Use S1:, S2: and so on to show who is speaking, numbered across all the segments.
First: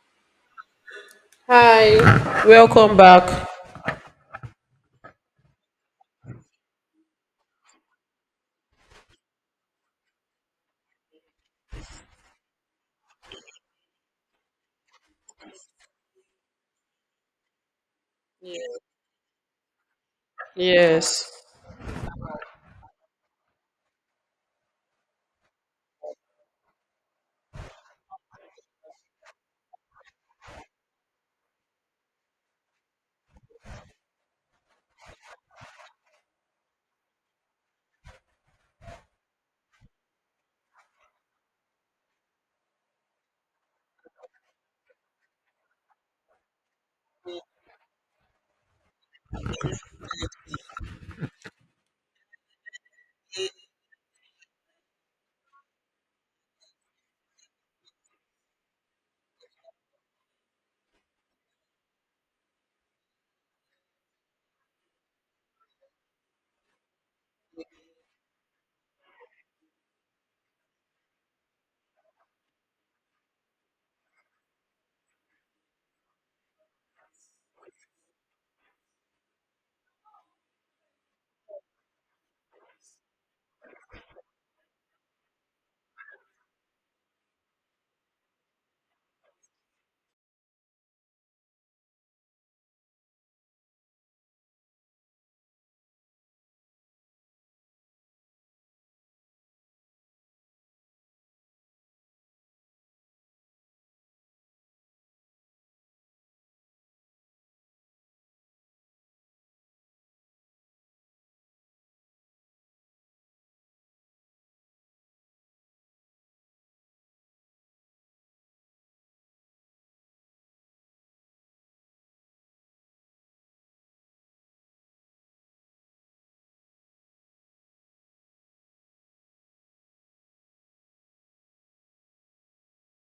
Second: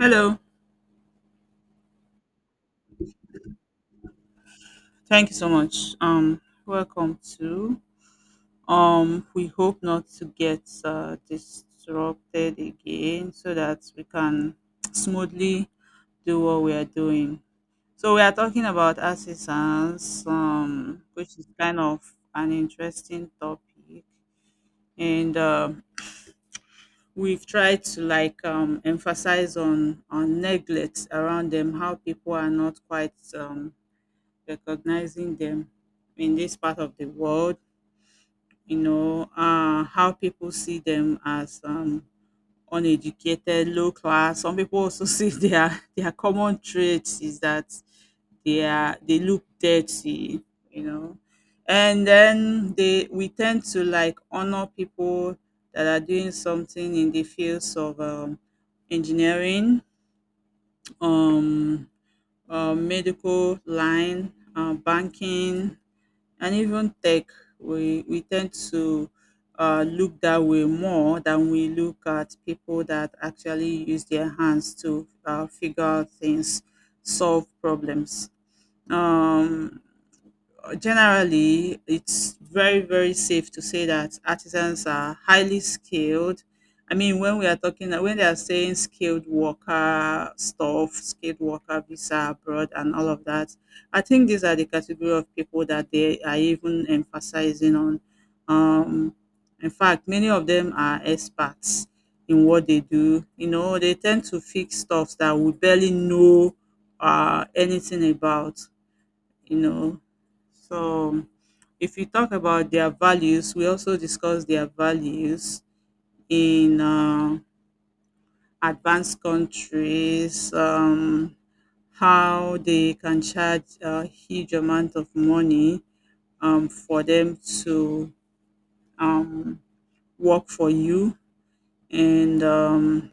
S1: Hello,
S2: Hi. Welcome back.
S1: thank you so much. Welcome to. We hope not to get disrupted again, so that we can smoothly do what we are doing. So we are talking about artisans,
S2: Yes,
S1: which is kind of an interesting topic, and we've tried to like emphasize on neglect around them, how people are not quite recognizing them in this part of the world, how people see them as uneducated, low class. Some people also see their common traits is that they look dirty, you know, and then they we tend to like honor people that are doing something in the fields of engineering, um, medical line, banking, and even tech we tend to look that way more than we look at people that actually use their hands to figure out things solve problems. um, Generally, it's very very safe to say that artisans are highly skilled. I mean, when they are saying skilled worker stuff, skilled worker visa abroad and all of that, I think these are the category of people that they are even emphasizing on. um in fact, many of them are experts in what they do. They tend to fix stuff that we barely know anything about you know. So if you talk about their values, we also discuss their values in advanced countries, how they can charge a huge amount of money for them to um, work for you, and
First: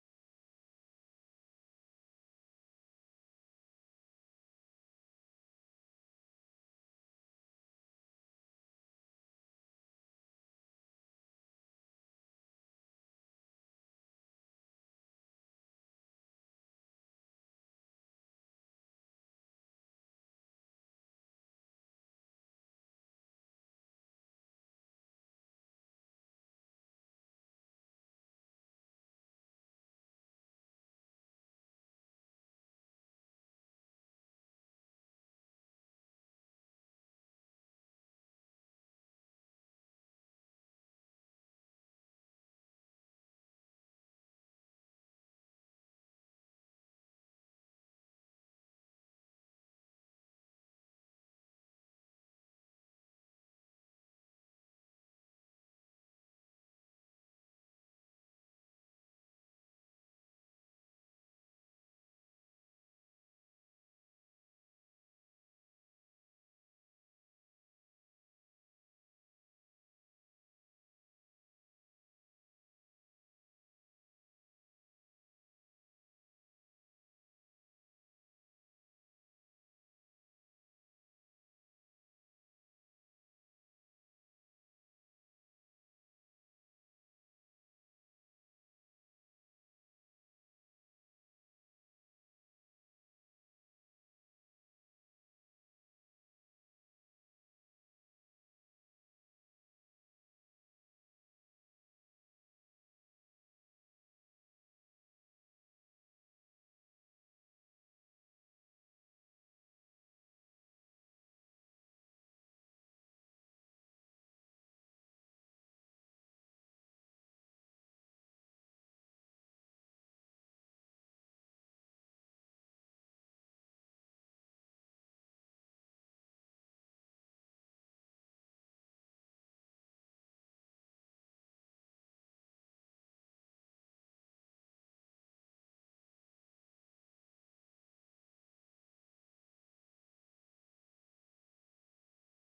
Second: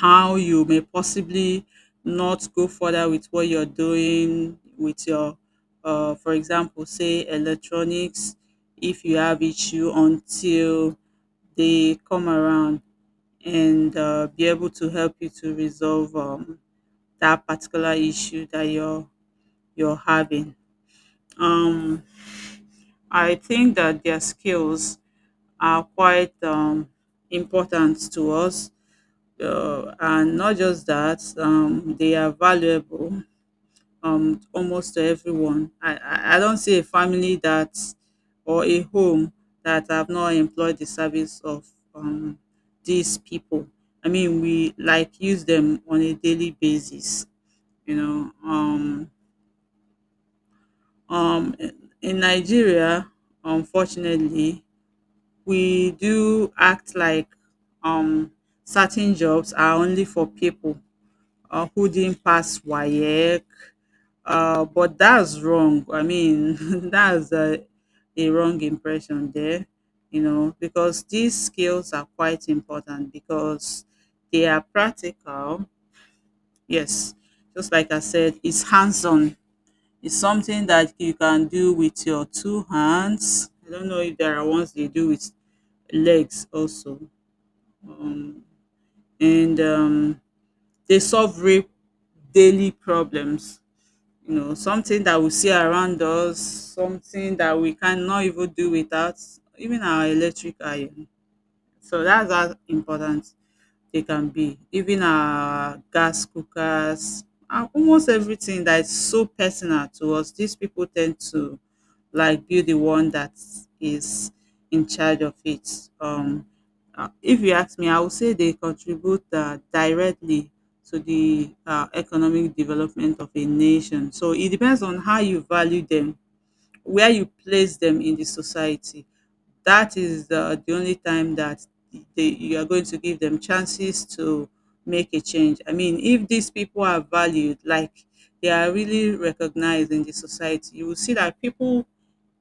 S1: how you may possibly not go further with what you're doing with your, for example, say electronics, if you have issue until they come around and be able to help you to resolve that particular issue that you're having. Um, I think that their skills are quite important to us, and not just that, they are valuable almost to everyone. I don't see a family that or a home that have not employed the service of um, these people. I mean, we like use them on a daily basis you know um, um, in in Nigeria, unfortunately, we do act like um, certain jobs are only for people who didn't pass WAEC. But that's wrong. I mean, that's a wrong impression there, because these skills are quite important because they are practical. Yes, just like I said, it's hands on. It's something that you can do with your two hands. I don't know if there are ones they do with legs also. Um, and They solve real daily problems, something that we see around us, something that we cannot even do without, even our electric iron. So that's how important they can be. Even our gas cookers, and almost everything that is so personal to us, these people tend to like be the one that is in charge of it. Um, if you ask me, I would say they contribute directly to the economic development of a nation. So it depends on how you value them, where you place them in the society. That is the only time that you are going to give them chances to make a change. I mean, if these people are valued, like they are really recognized in the society, you will see that people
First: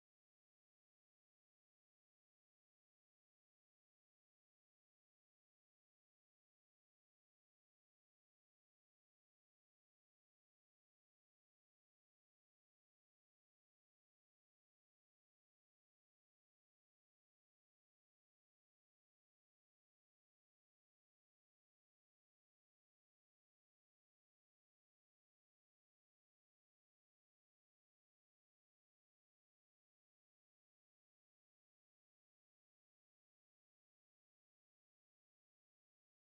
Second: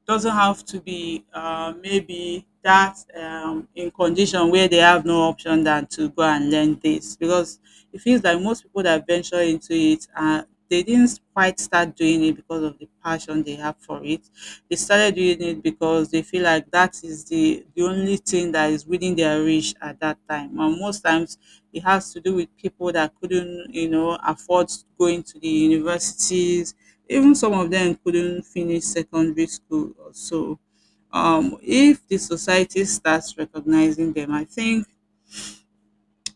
S1: doesn't have to be maybe that in condition where they have no option than to go and learn this, because it feels like most people that venture into it they didn't quite start doing it because of the passion they have for it. They started doing it because they feel like that is the only thing that is within their reach at that time, and most times it has to do with people that couldn't, afford going to the universities. Even some of them couldn't finish secondary school. So, if the society starts recognizing them, I think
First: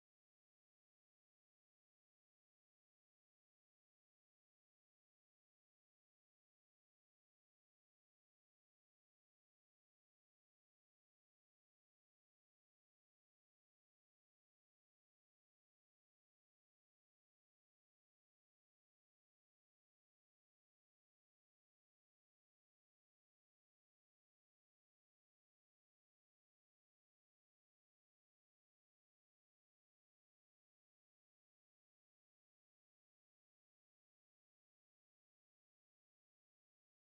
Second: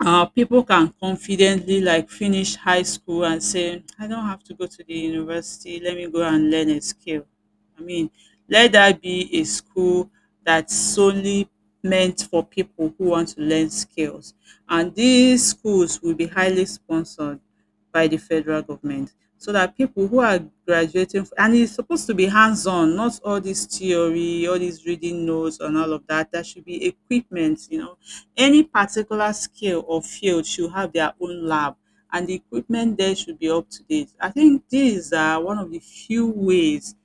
S1: people can confidently like finish high school and say, I don't have to go to the university, let me go and learn a skill. I mean, let that be a school that's solely meant for people who want to learn skills, and these schools will be highly sponsored by the federal government, so that people who are graduating and it's supposed to be hands-on, not all this theory, all these reading notes and all of that. There should be equipment, any particular skill or field should have their own lab, and the equipment there should be up to date. I think these are one of the few ways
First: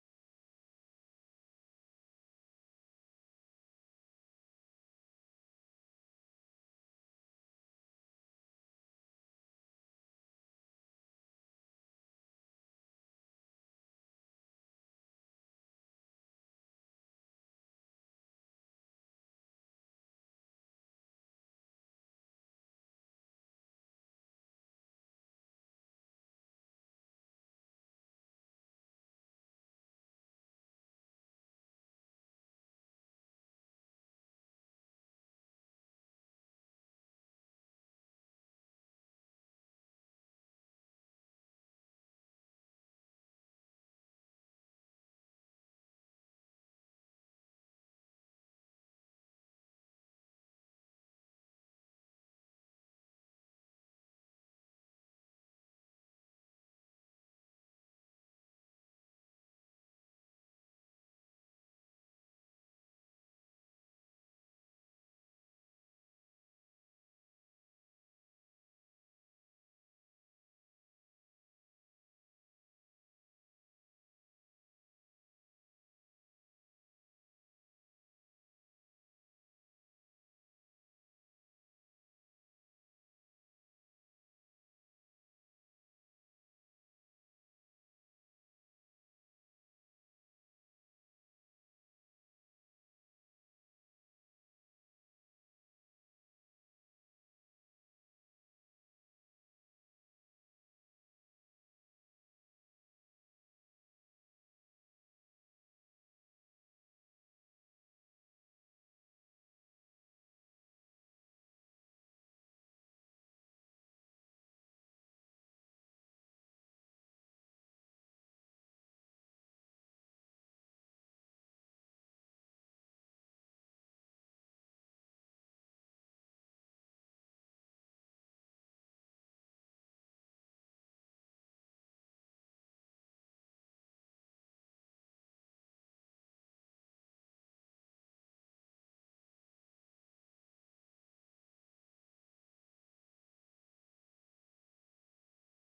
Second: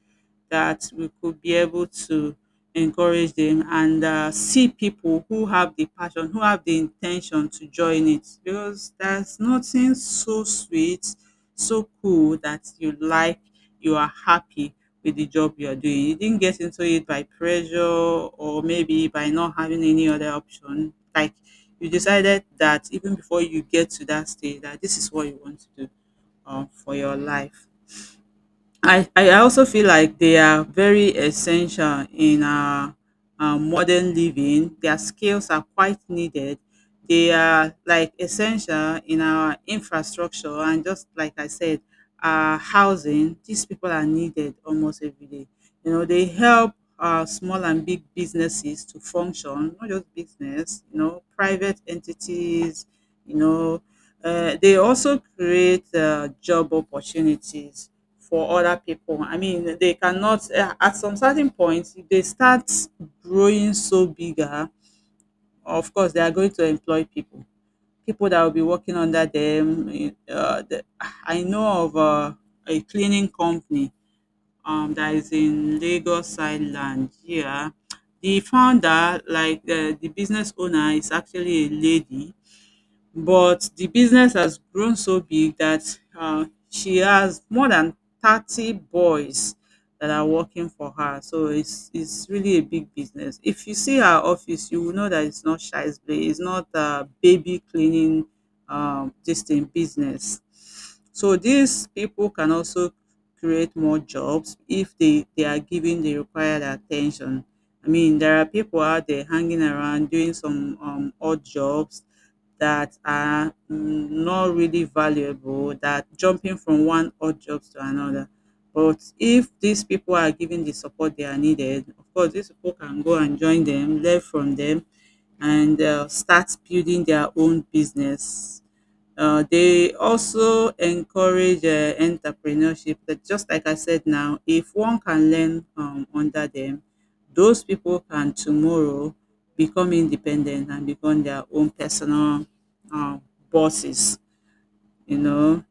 S1: that we could be able to encourage them and see people who have the passion, who have the intention to join it. Because there's nothing so sweet, so cool that you like, you are happy with the job you are doing. You didn't get into it by pressure or maybe by not having any other option. Like you decided that even before you get to that stage, that this is what you want to do for your life. I also feel like they are very essential in our modern living. Their skills are quite needed. They are like essential in our infrastructure and, just like I said, our housing. These people are needed almost every day. You know, they help small and big businesses to function, not just business, private entities, you know, they also create job opportunities for other people. I mean, they cannot, at some certain point, if they start growing so bigger, of course, they are going to employ people. People that will be working under them. I know of a cleaning company that is in Lagos Island here. The founder, like the business owner, is actually a lady, but the business has grown so big that she has more than 30 boys that are working for her. So it's really a big business. If you see her office, you will know that it's not shy's play. It's not a baby cleaning this thing business. So these people can also create more jobs if they are given the required attention. I mean, there are people out there hanging around doing some odd jobs that are not really valuable, that jumping from one odd job to another. But if these people are given the support they are needed, of course, these people can go and join them, learn from them, and start building their own business. They also encourage entrepreneurship. That just like I said now, if one can learn under them, those people can tomorrow become independent and become their own personal um, bosses, you know.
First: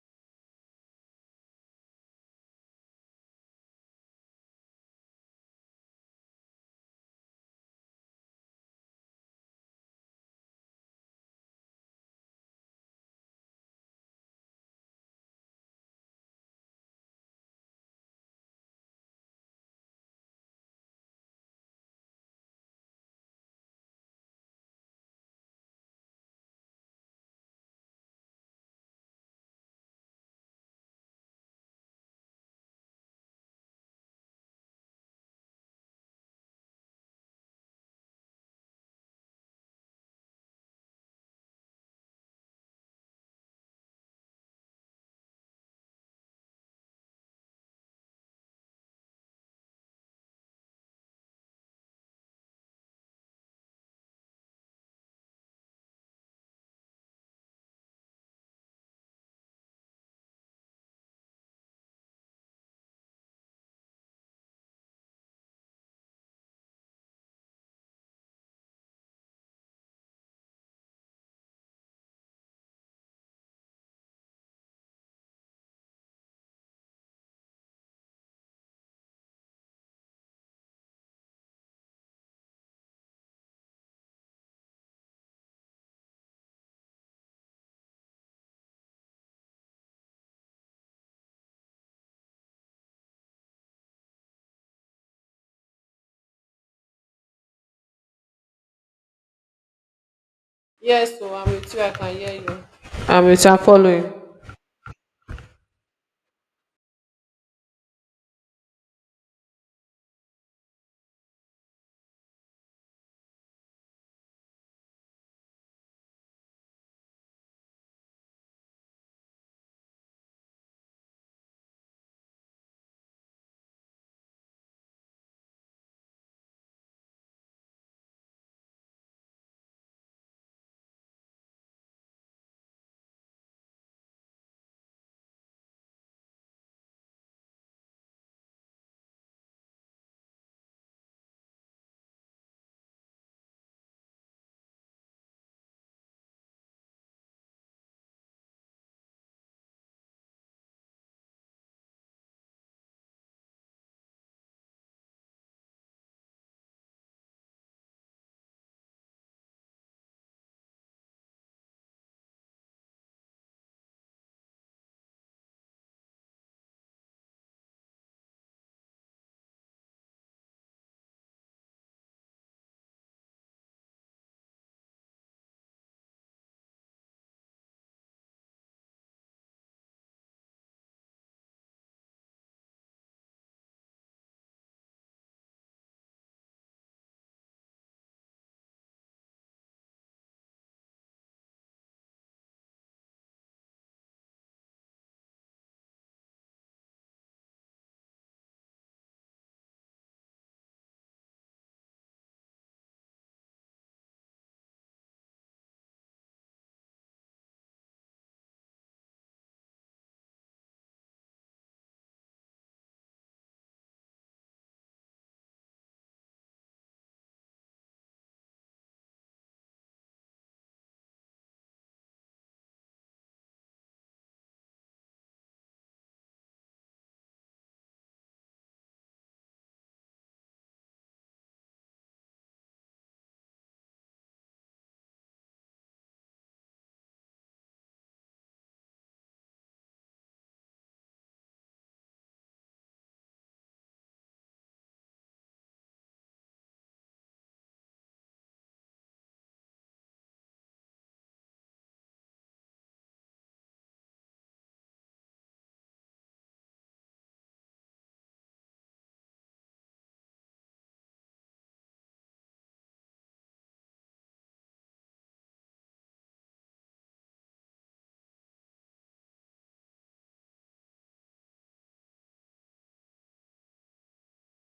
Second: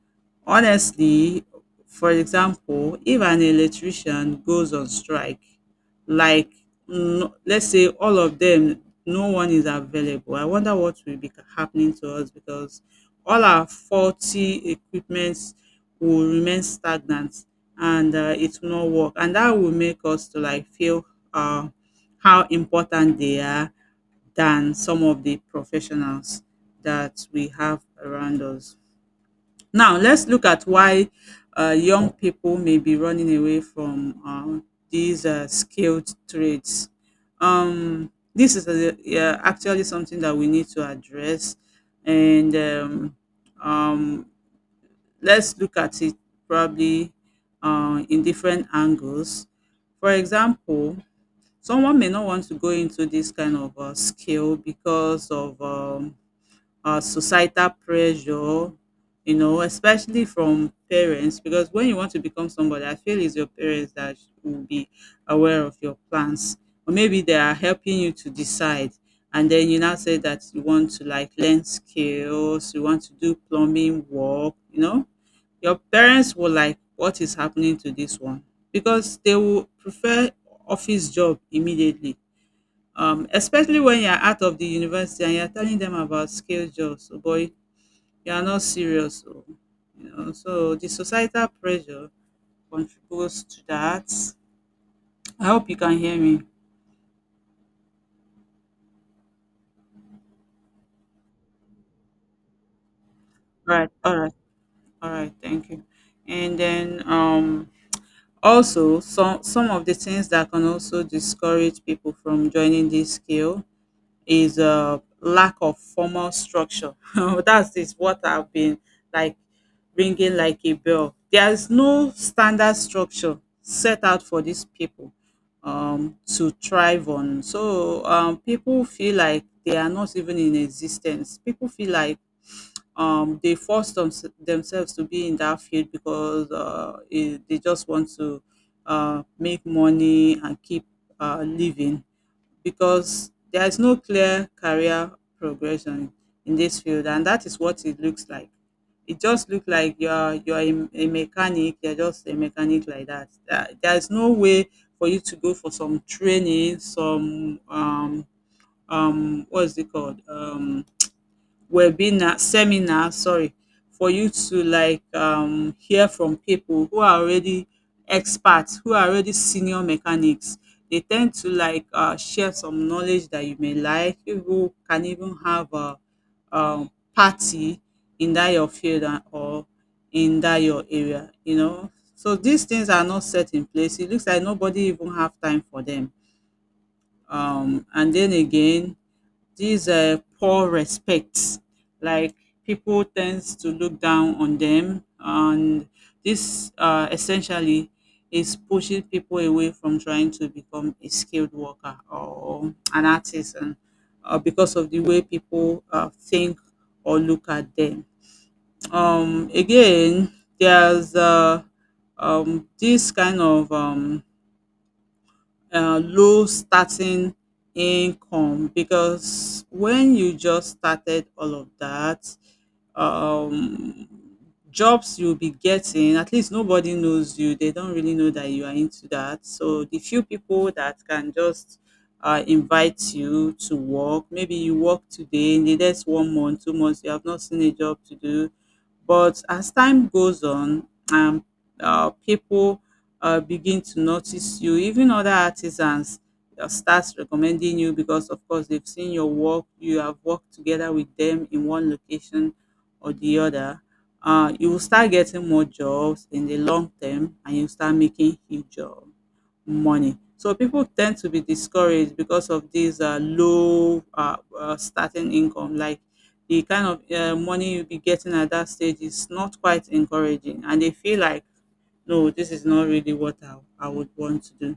S1: Honestly, for example, if an electrician goes on strike, like no, let's say all of them, no one is available. I wonder what will be happening to us, because all our faulty equipments will remain stagnant, and it will not work, and that will make us to like feel uh, how important they are than some of the professionals that we have around us. Now, let's look at why young people may be running away from these skilled trades. This is yeah, actually something that we need to address, and um, let's look at it probably in different angles. For example, someone may not want to go into this kind of skill because of societal pressure, you know, especially from parents. Because when you want to become somebody, I feel it's your parents that will be aware of your plans, or maybe they are helping you to decide. And then you now say that you want to like learn skills, you want to do plumbing work, you know, your parents will like, what is happening to this one? Because they will prefer office job immediately, especially when you're out of the university and you're telling them about scale jobs. Oh boy, you are not serious. Oh, so the societal pressure contributes to that. I hope you can hear me.
S2: Yes, so I'm with you. I can hear you. I'm with you. I'm
S1: All right,
S2: following.
S1: all right, all right, thank you. And then also some of the things that can also discourage people from joining this skill is a lack of formal structure. That is what I've been like ringing like a bell. There is no standard structure set out for these people to thrive on. So people feel like they are not even in existence. People feel like um, they force them, themselves to be in that field because they just want to make money and keep living because there is no clear career progression in this field, and that is what it looks like. It just looks like you're a mechanic, you're just a mechanic like that. There is no way for you to go for some training, some um what's it called? Webinar, seminar, sorry, for you to like hear from people who are already experts, who are already senior mechanics. They tend to like share some knowledge that you may like. You can even have a party in that your field and- or in that your area, you know, so these things are not set in place. It looks like nobody even have time for them. And then again, these poor respects. Like, people tends to look down on them, and this essentially is pushing people away from trying to become a skilled worker or an artisan, because of the way people think or look at them. Again, there's this kind of low starting income, because when you just started all of that um jobs you'll be getting, at least nobody knows you, they don't really know that you are into that, so the few people that can just invite you to work, maybe you work today, in the next 1 month, 2 months you have not seen a job to do. But as time goes on and people begin to notice you, even other artisans start recommending you because, of course, they've seen your work, you have worked together with them in one location or the other. You will start getting more jobs in the long term, and you start making huge jobs money. So people tend to be discouraged because of this low starting income. Like, the kind of money you'll be getting at that stage is not quite encouraging, and they feel like, no, this is not really what I would want to do.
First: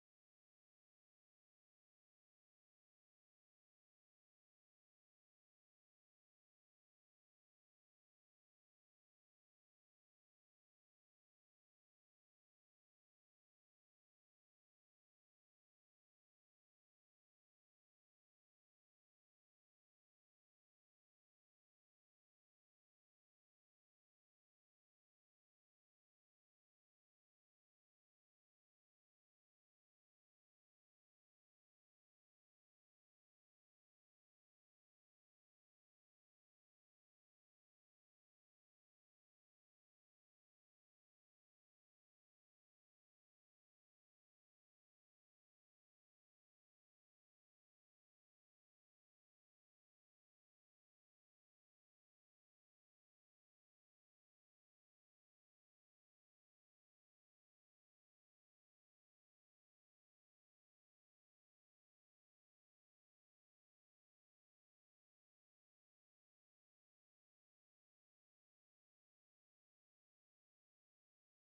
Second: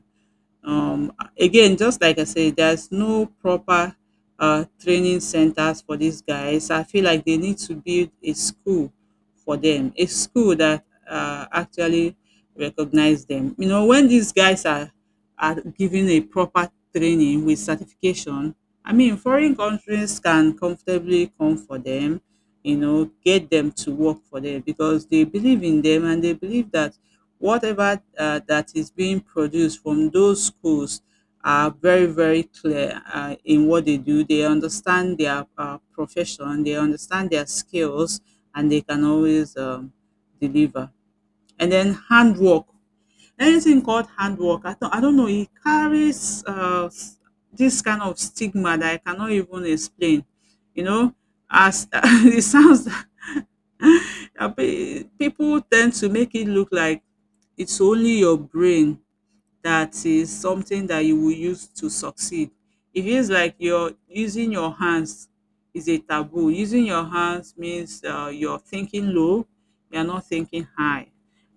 S1: Um, Again, just like I said, there's no proper training centers for these guys. I feel like they need to build a school for them, a school that actually recognize them. You know, when these guys are given a proper training with certification, I mean, foreign countries can comfortably come for them, you know, get them to work for them, because they believe in them, and they believe that whatever that is being produced from those schools are very, very clear in what they do. They understand their profession, they understand their skills, and they can always deliver. And then handwork, anything called hard work, I don't know, it carries this kind of stigma that I cannot even explain. You know, as it sounds, people tend to make it look like it's only your brain that is something that you will use to succeed. It feels like you're using your hands is a taboo. Using your hands means you're thinking low, you're not thinking high.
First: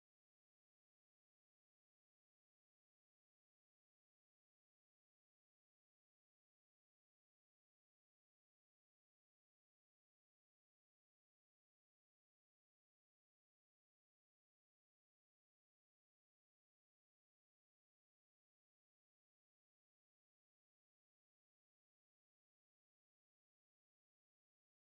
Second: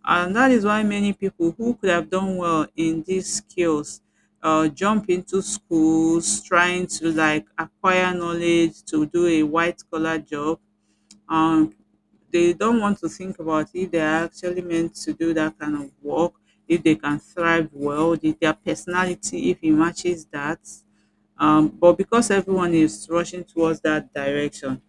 S1: And that is why many people who could have done well in these skills jump into schools trying to like acquire knowledge to do a white collar job, and they don't want to think about if they are actually meant to do that kind of work, if they can thrive well, if their personality, if it matches that. But because everyone is rushing towards that direction,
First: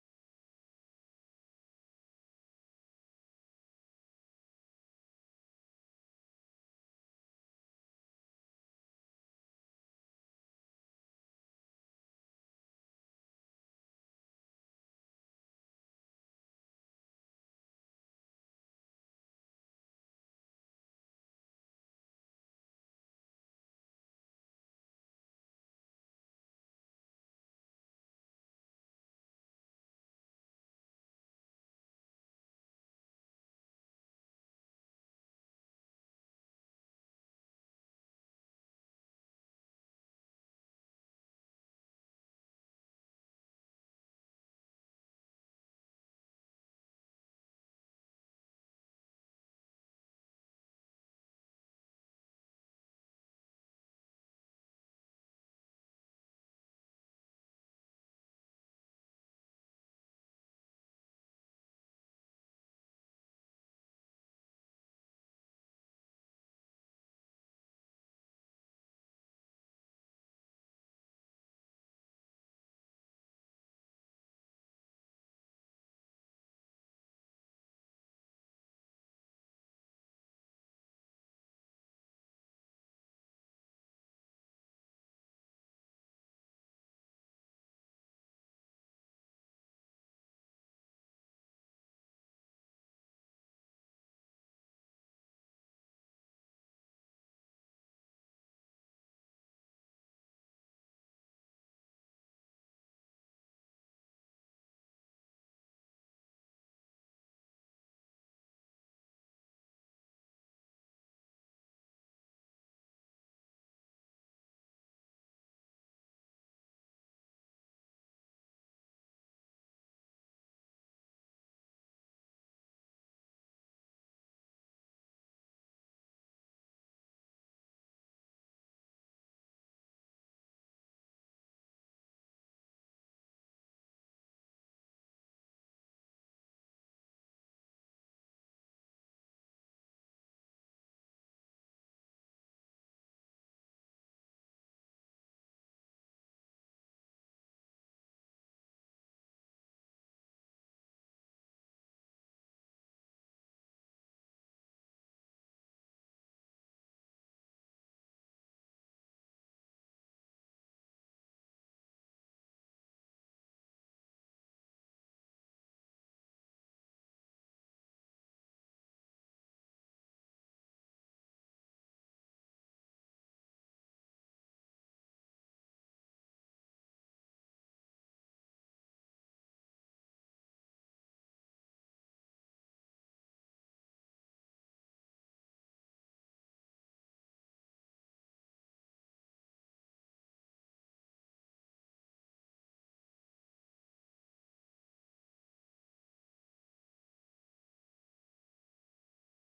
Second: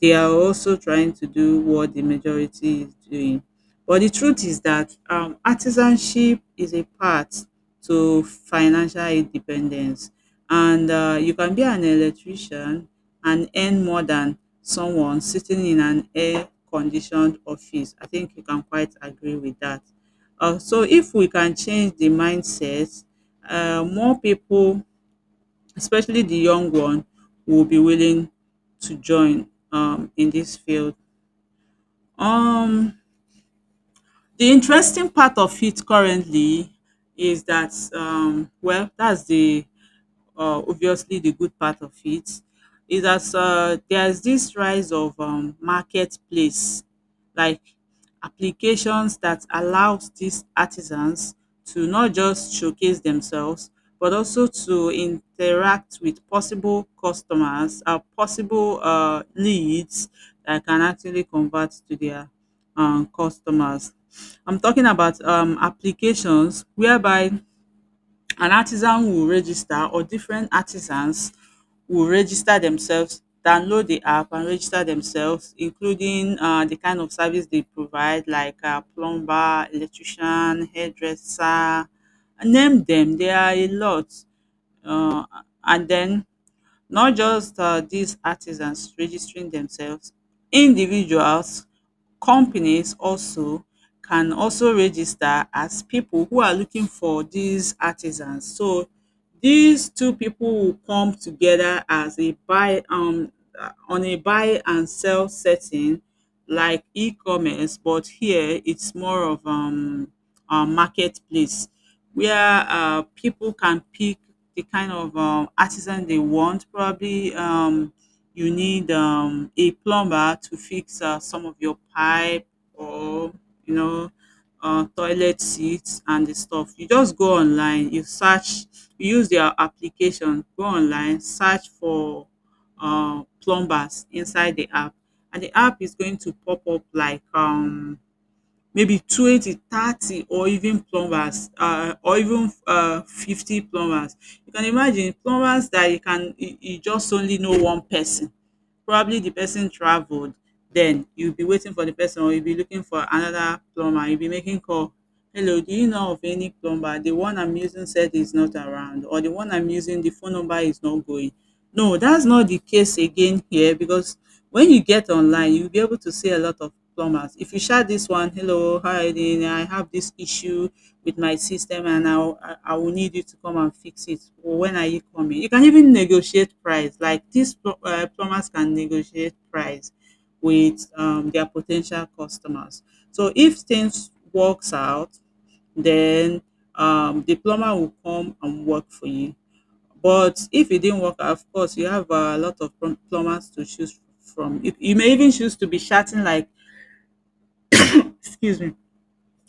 S1: they are also trying to do what the majority is doing. But the truth is that artisanship is a path to financial independence. And you can be an electrician and earn more than someone sitting in an air conditioned office. I think you can quite agree with that. So if we can change the mindset, more people, especially the young one, will be willing to join in this field. Um, the interesting part of it currently is that well, that's the obviously the good part of it is that there's this rise of marketplace like applications that allows these artisans to not just showcase themselves, but also to interact with possible customers, possible leads that can actually convert to their customers. I'm talking about applications whereby an artisan will register, or different artisans will register themselves, download the app and register themselves, including the kind of service they provide, like plumber, electrician, hairdresser, name them. There are a lot. um and then, not just these artisans registering themselves, individuals, companies also can also register as people who are looking for these artisans. So these two people will come together as a buy on a buy and sell setting like e-commerce, but here it's more of marketplace where people can pick the kind of artisan they want. Probably you need a plumber to fix some of your pipe or, you know, toilet seats and the stuff. You just go online, you search, you use their application, go online, search for plumbers inside the app, and the app is going to pop up like maybe 20, 30, or even plumbers or even 50 plumbers. You can imagine plumbers that you can you you just only know one person. Probably the person traveled, then you'll be waiting for the person, or you'll be looking for another plumber. You'll be making call. "Hello, do you know of any plumber? The one I'm using said is not around," or "The one I'm using, the phone number is not going." No, that's not the case again here, because when you get online, you'll be able to see a lot of plumbers. If you shout this one, hello, how are you doing? I have this issue with my system, and I will need you to come and fix it. Or when are you coming? You can even negotiate price. Like these plumbers can negotiate price with their potential customers. So if things works out, then the plumber will come and work for you. But if it didn't work, of course, you have a lot of plumbers to choose from. You may even choose to be shouting like, excuse me,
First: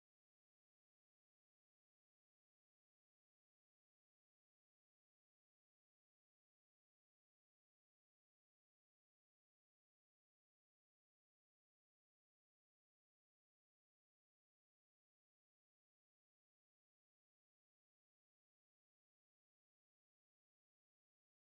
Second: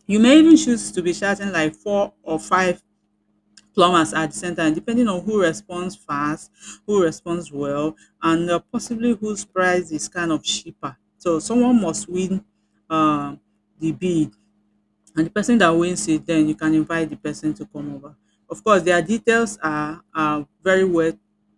S1: you may even choose to be shouting like 4 or 5 plumbers at the same time, depending on who responds fast, who responds well, and possibly whose price is kind of cheaper. So someone must win uh, the bid, and the person that wins it, then you can invite the person to come over. Of course, their details are very well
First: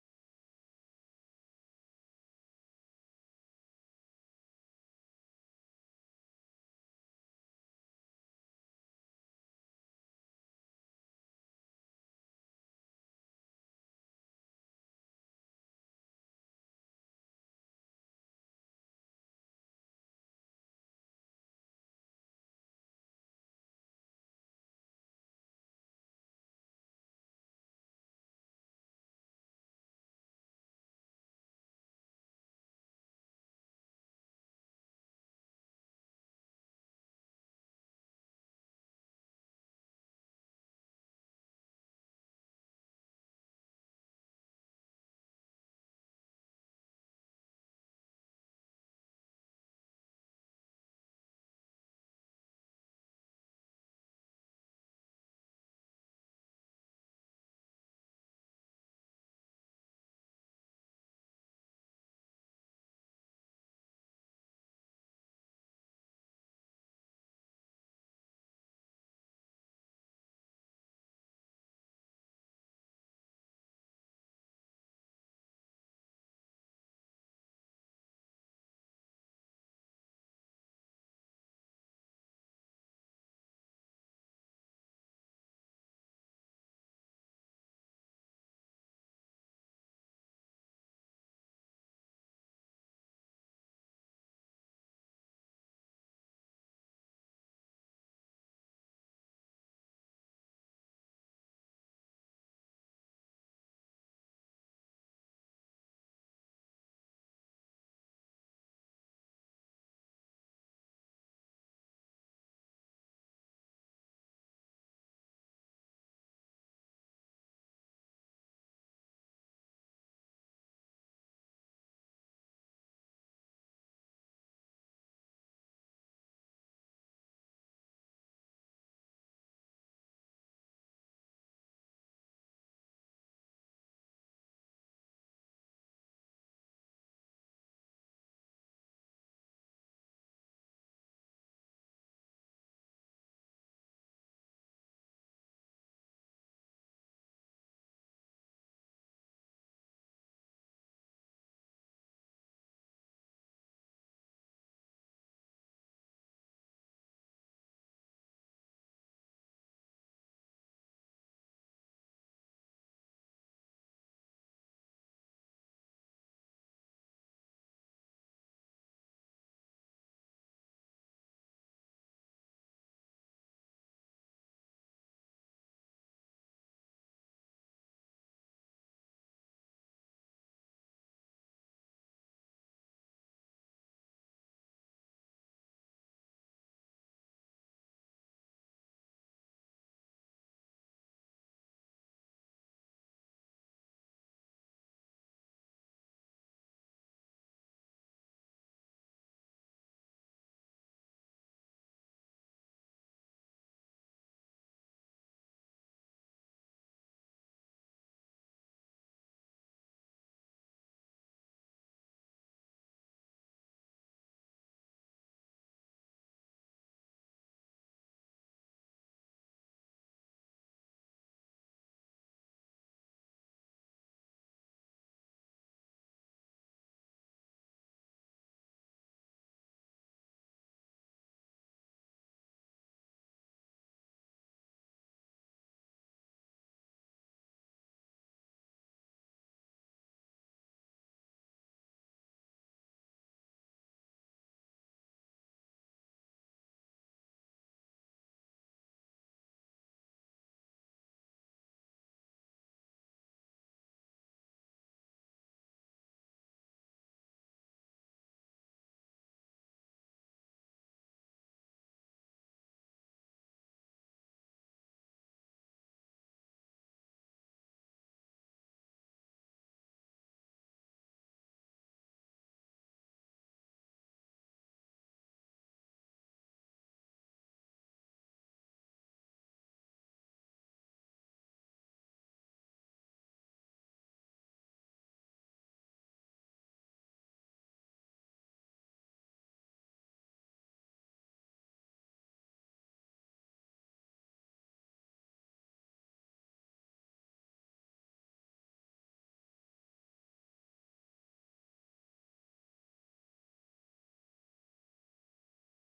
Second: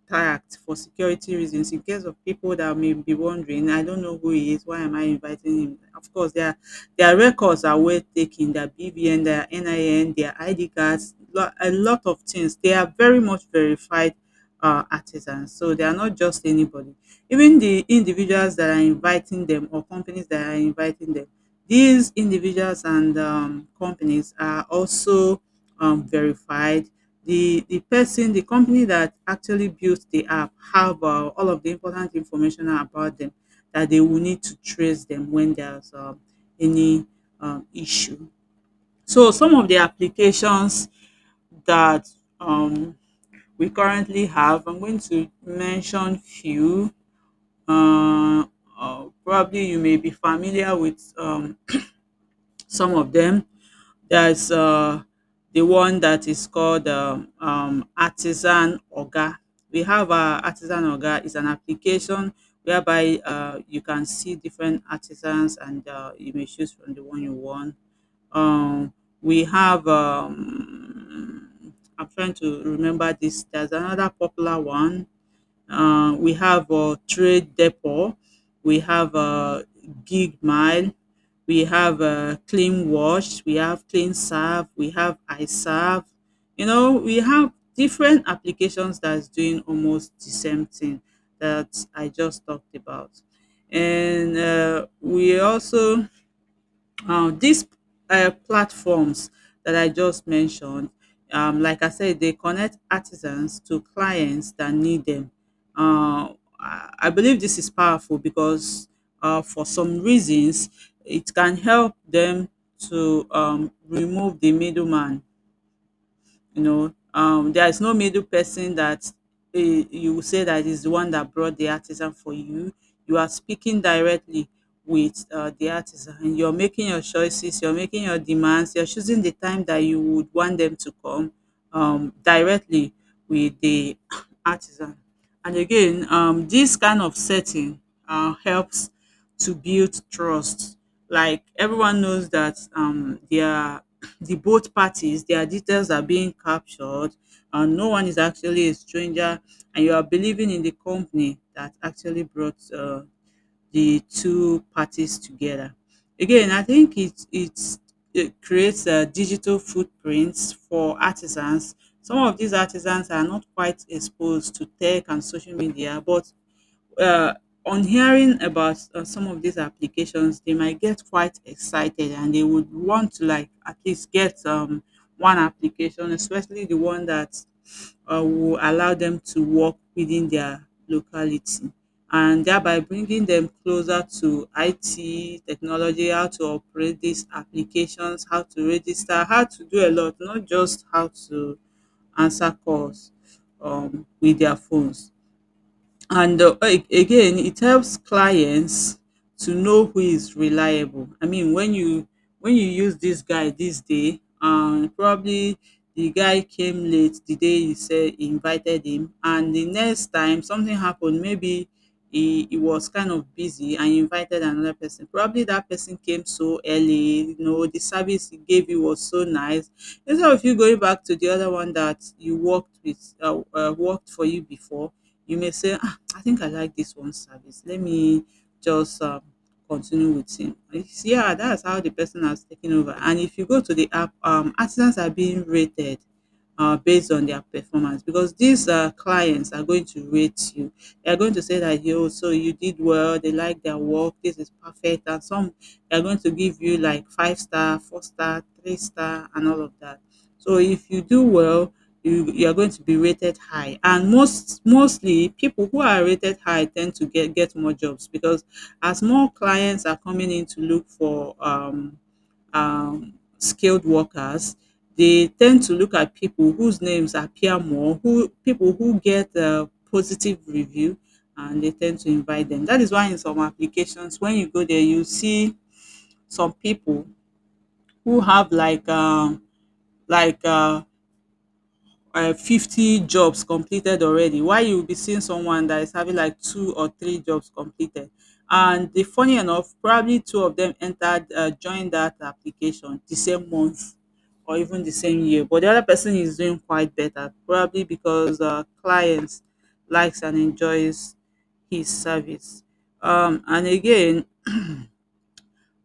S1: tagged for security reasons, in case of people that may be wondering, I don't know who he is, why am I inviting him. Of course, their records are well taken, their BVN, their NIN, their ID cards, a lot of things, they are very much verified artisans, so they are not just anybody. Even the individuals that are inviting them, or companies that are inviting them, these individuals and companies are also verified. The person, the company that actually built the app have all of the important information about them that they will need to trace them when there's any issue. So some of the applications that um, we currently have, I'm going to mention few. Uh, Probably you may be familiar with some of them. There's the one that is called Artisan Oga. We have Artisan Oga. Is an application whereby you can see different artisans, and you may choose from the one you want. Um, we have, I'm trying to remember this. There's another popular one. We have Trade Depot, we have Gig Mile, we have Clean Wash, we have Clean Serve, we have iServe. You know, we have different applications that's doing almost the same thing that I just talked about. And we also these platforms that I just mentioned, like I said, they connect artisans to clients that need them. Uh, I believe this is powerful because, for some reasons, it can help them to remove the middleman. You know, there is no middle person that you will say that is the one that brought the artisan for you. You are speaking directly with the artisan, and you're making your choices, you're making your demands, you're choosing the time that you would want them to come, directly with the artisan. And again, this kind of setting helps to build trust. Like, everyone knows that the both parties, their details are being captured, and no one is actually a stranger, and you are believing in the company that actually brought the two parties together. Again, I think it creates digital footprints for artisans. Some of these artisans are not quite exposed to tech and social media, but uh, on hearing about some of these applications, they might get quite excited and they would want to like at least get one application, especially the one that will allow them to work within their locality and thereby bringing them closer to IT technology, how to operate these applications, how to register, how to do a lot, not just how to answer calls with their phones. And again, it helps clients to know who is reliable. I mean, when you use this guy this day, probably the guy came late the day you said you invited him, and the next time something happened, maybe he was kind of busy and you invited another person. Probably that person came so early, the service he gave you was so nice. Instead of you going back to the other one that you worked with, worked for you before, you may say, I think I like this one service. Let me just continue with him. Yeah, that's how the person has taken over. And if you go to the app, artisans are being rated based on their performance because these clients are going to rate you. They are going to say that yo, so you did well. They like their work. This is perfect. And some they are going to give you like five star, four star, three star, and all of that. So if you do well, you are going to be rated high and mostly people who are rated high tend to get more jobs because as more clients are coming in to look for skilled workers, they tend to look at people whose names appear more, who people who get a positive review, and they tend to invite them. That is why in some applications when you go there you see some people who have like like uh 50 jobs completed already, why you will be seeing someone that is having like two or three jobs completed. And the funny enough, probably two of them entered joined that application the same month or even the same year, but the other person is doing quite better probably because clients likes and enjoys his service. And again,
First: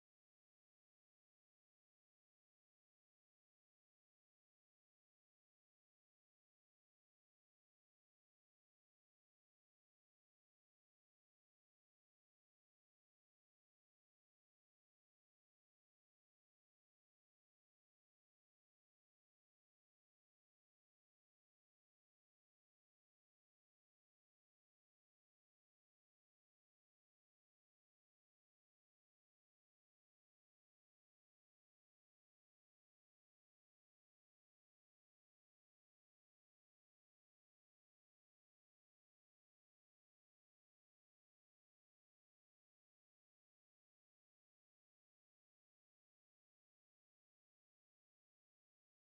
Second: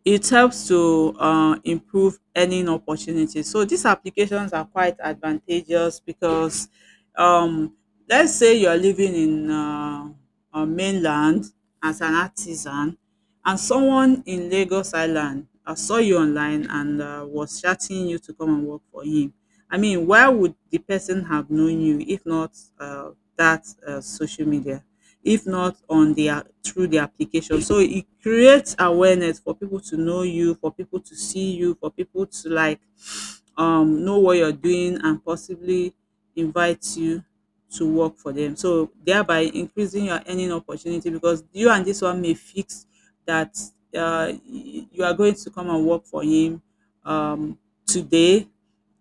S1: it helps to improve earning opportunities. So these applications are quite advantageous because um, let's say you're living in mainland as an artisan and someone in Lagos Island saw you online and was shouting you to come and work for him. I mean, where would the person have known you if not that social media? If not on their through the application. So it creates awareness for people to know you, for people to see you, for people to like know what you're doing and possibly invite you to work for them. So thereby increasing your earning opportunity, because you and this one may fix that you are going to come and work for him um, today,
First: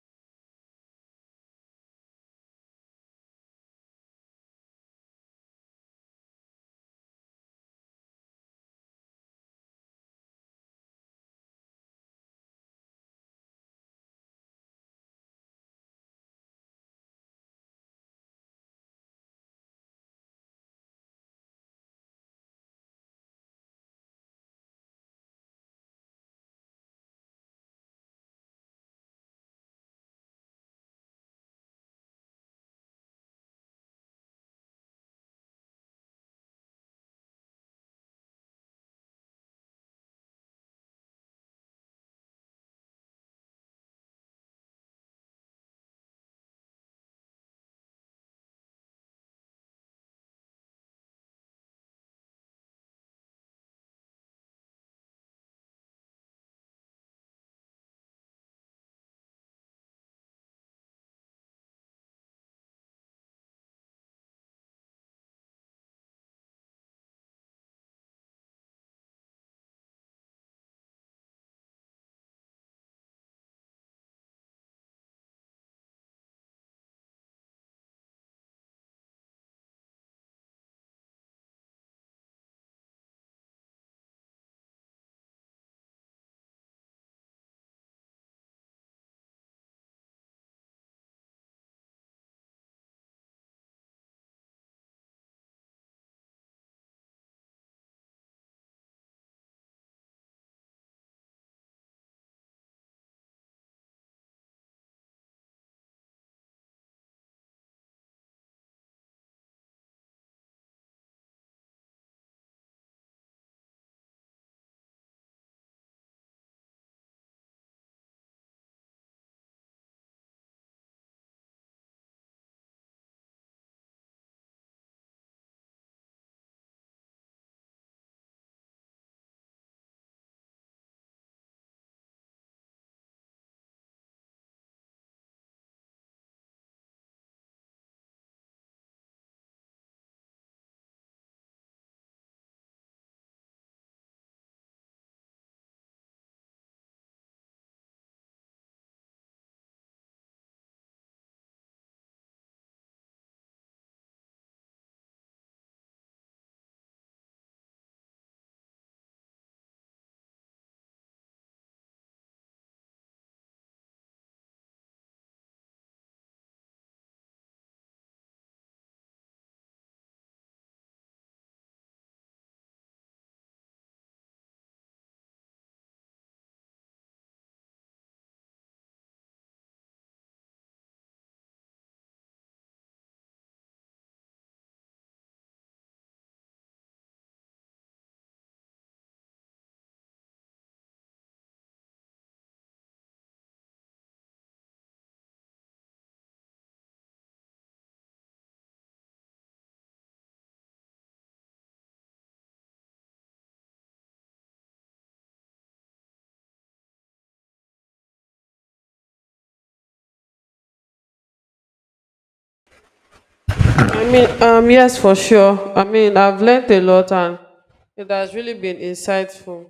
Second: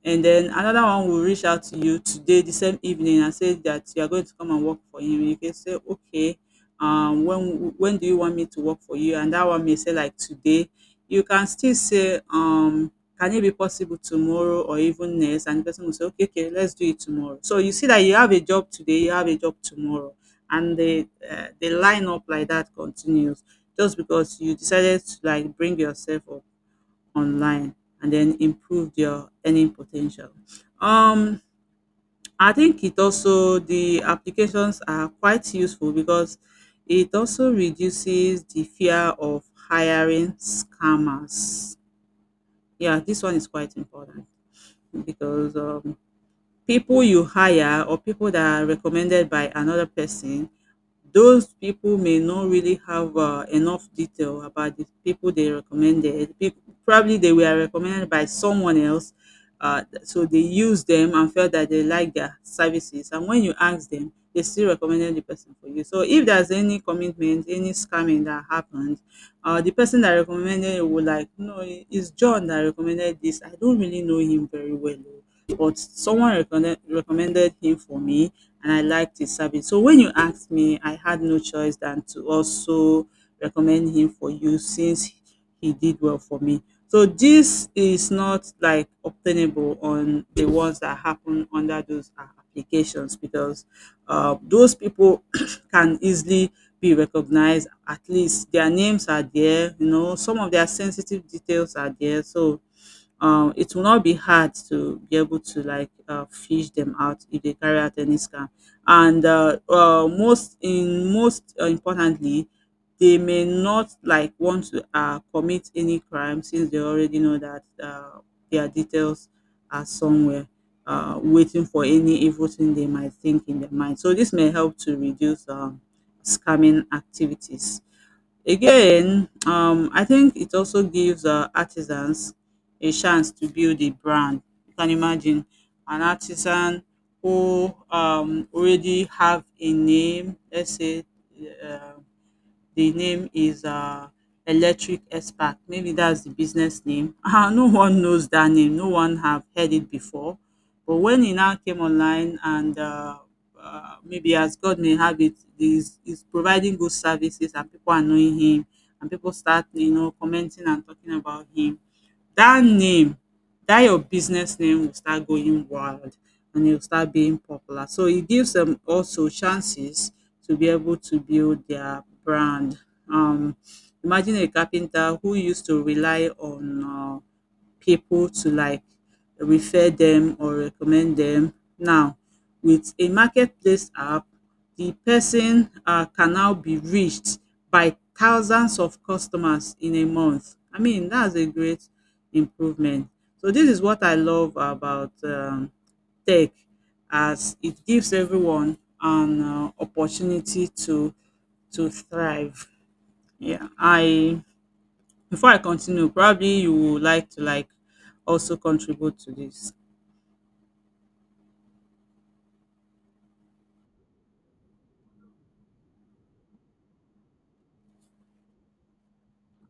S1: and then another one will reach out to you today, the same evening, and say that you are going to come and work for him. You can say, okay, when do you want me to work for you? And that one may say like today. You can still say, can it be possible tomorrow or even next? And the person will say, okay, okay, let's do it tomorrow. So you see that you have a job today, you have a job tomorrow, and the line up like that continues, just because you decided to like bring yourself up online and then improve your earning potential. Um, I think it also the applications are quite useful because it also reduces the fear of hiring scammers. Yeah, this one is quite important because people you hire or people that are recommended by another person, those people may not really have enough detail about the people they recommended. People, probably they were recommended by someone else, so they used them and felt that they like their services. And when you ask them, they still recommended the person for you. So if there's any commitment, any scamming that happened, the person that recommended it would like, no, it's John that recommended this. I don't really know him very well, oh, but someone recommended him for me and I liked his service. So when you asked me, I had no choice than to also recommend him for you since he did well for me. So this is not like obtainable on the ones that happen under those applications because those people can easily be recognized. At least their names are there, you know, some of their sensitive details are there. So it will not be hard to be able to like fish them out if they carry out any scam. And most in most importantly, they may not like want to commit any crime since they already know that their details are somewhere waiting for any evil thing they might think in their mind. So this may help to reduce scamming activities. Again, I think it also gives artisans a chance to build a brand. You can imagine an artisan who already have a name, let's say, um, the name is Electric Expert. Maybe that's the business name. Ah, no one knows that name. No one have heard it before. But when he now came online and maybe as God may have it, is providing good services and people are knowing him, and people start, you know, commenting and talking about him. That name, that your business name will start going wild, and it will start being popular. So it gives them also chances to be able to build their brand. Um, Imagine a carpenter who used to rely on people to like refer them or recommend them. Now, with a marketplace app, the person can now be reached by thousands of customers in a month. I mean, that's a great improvement. So this is what I love about tech, as it gives everyone an opportunity to thrive. Yeah, I, before I continue, probably you would like to like also contribute to this.
S2: I mean, yes, for sure. I mean, I've learned a lot and it has really been insightful.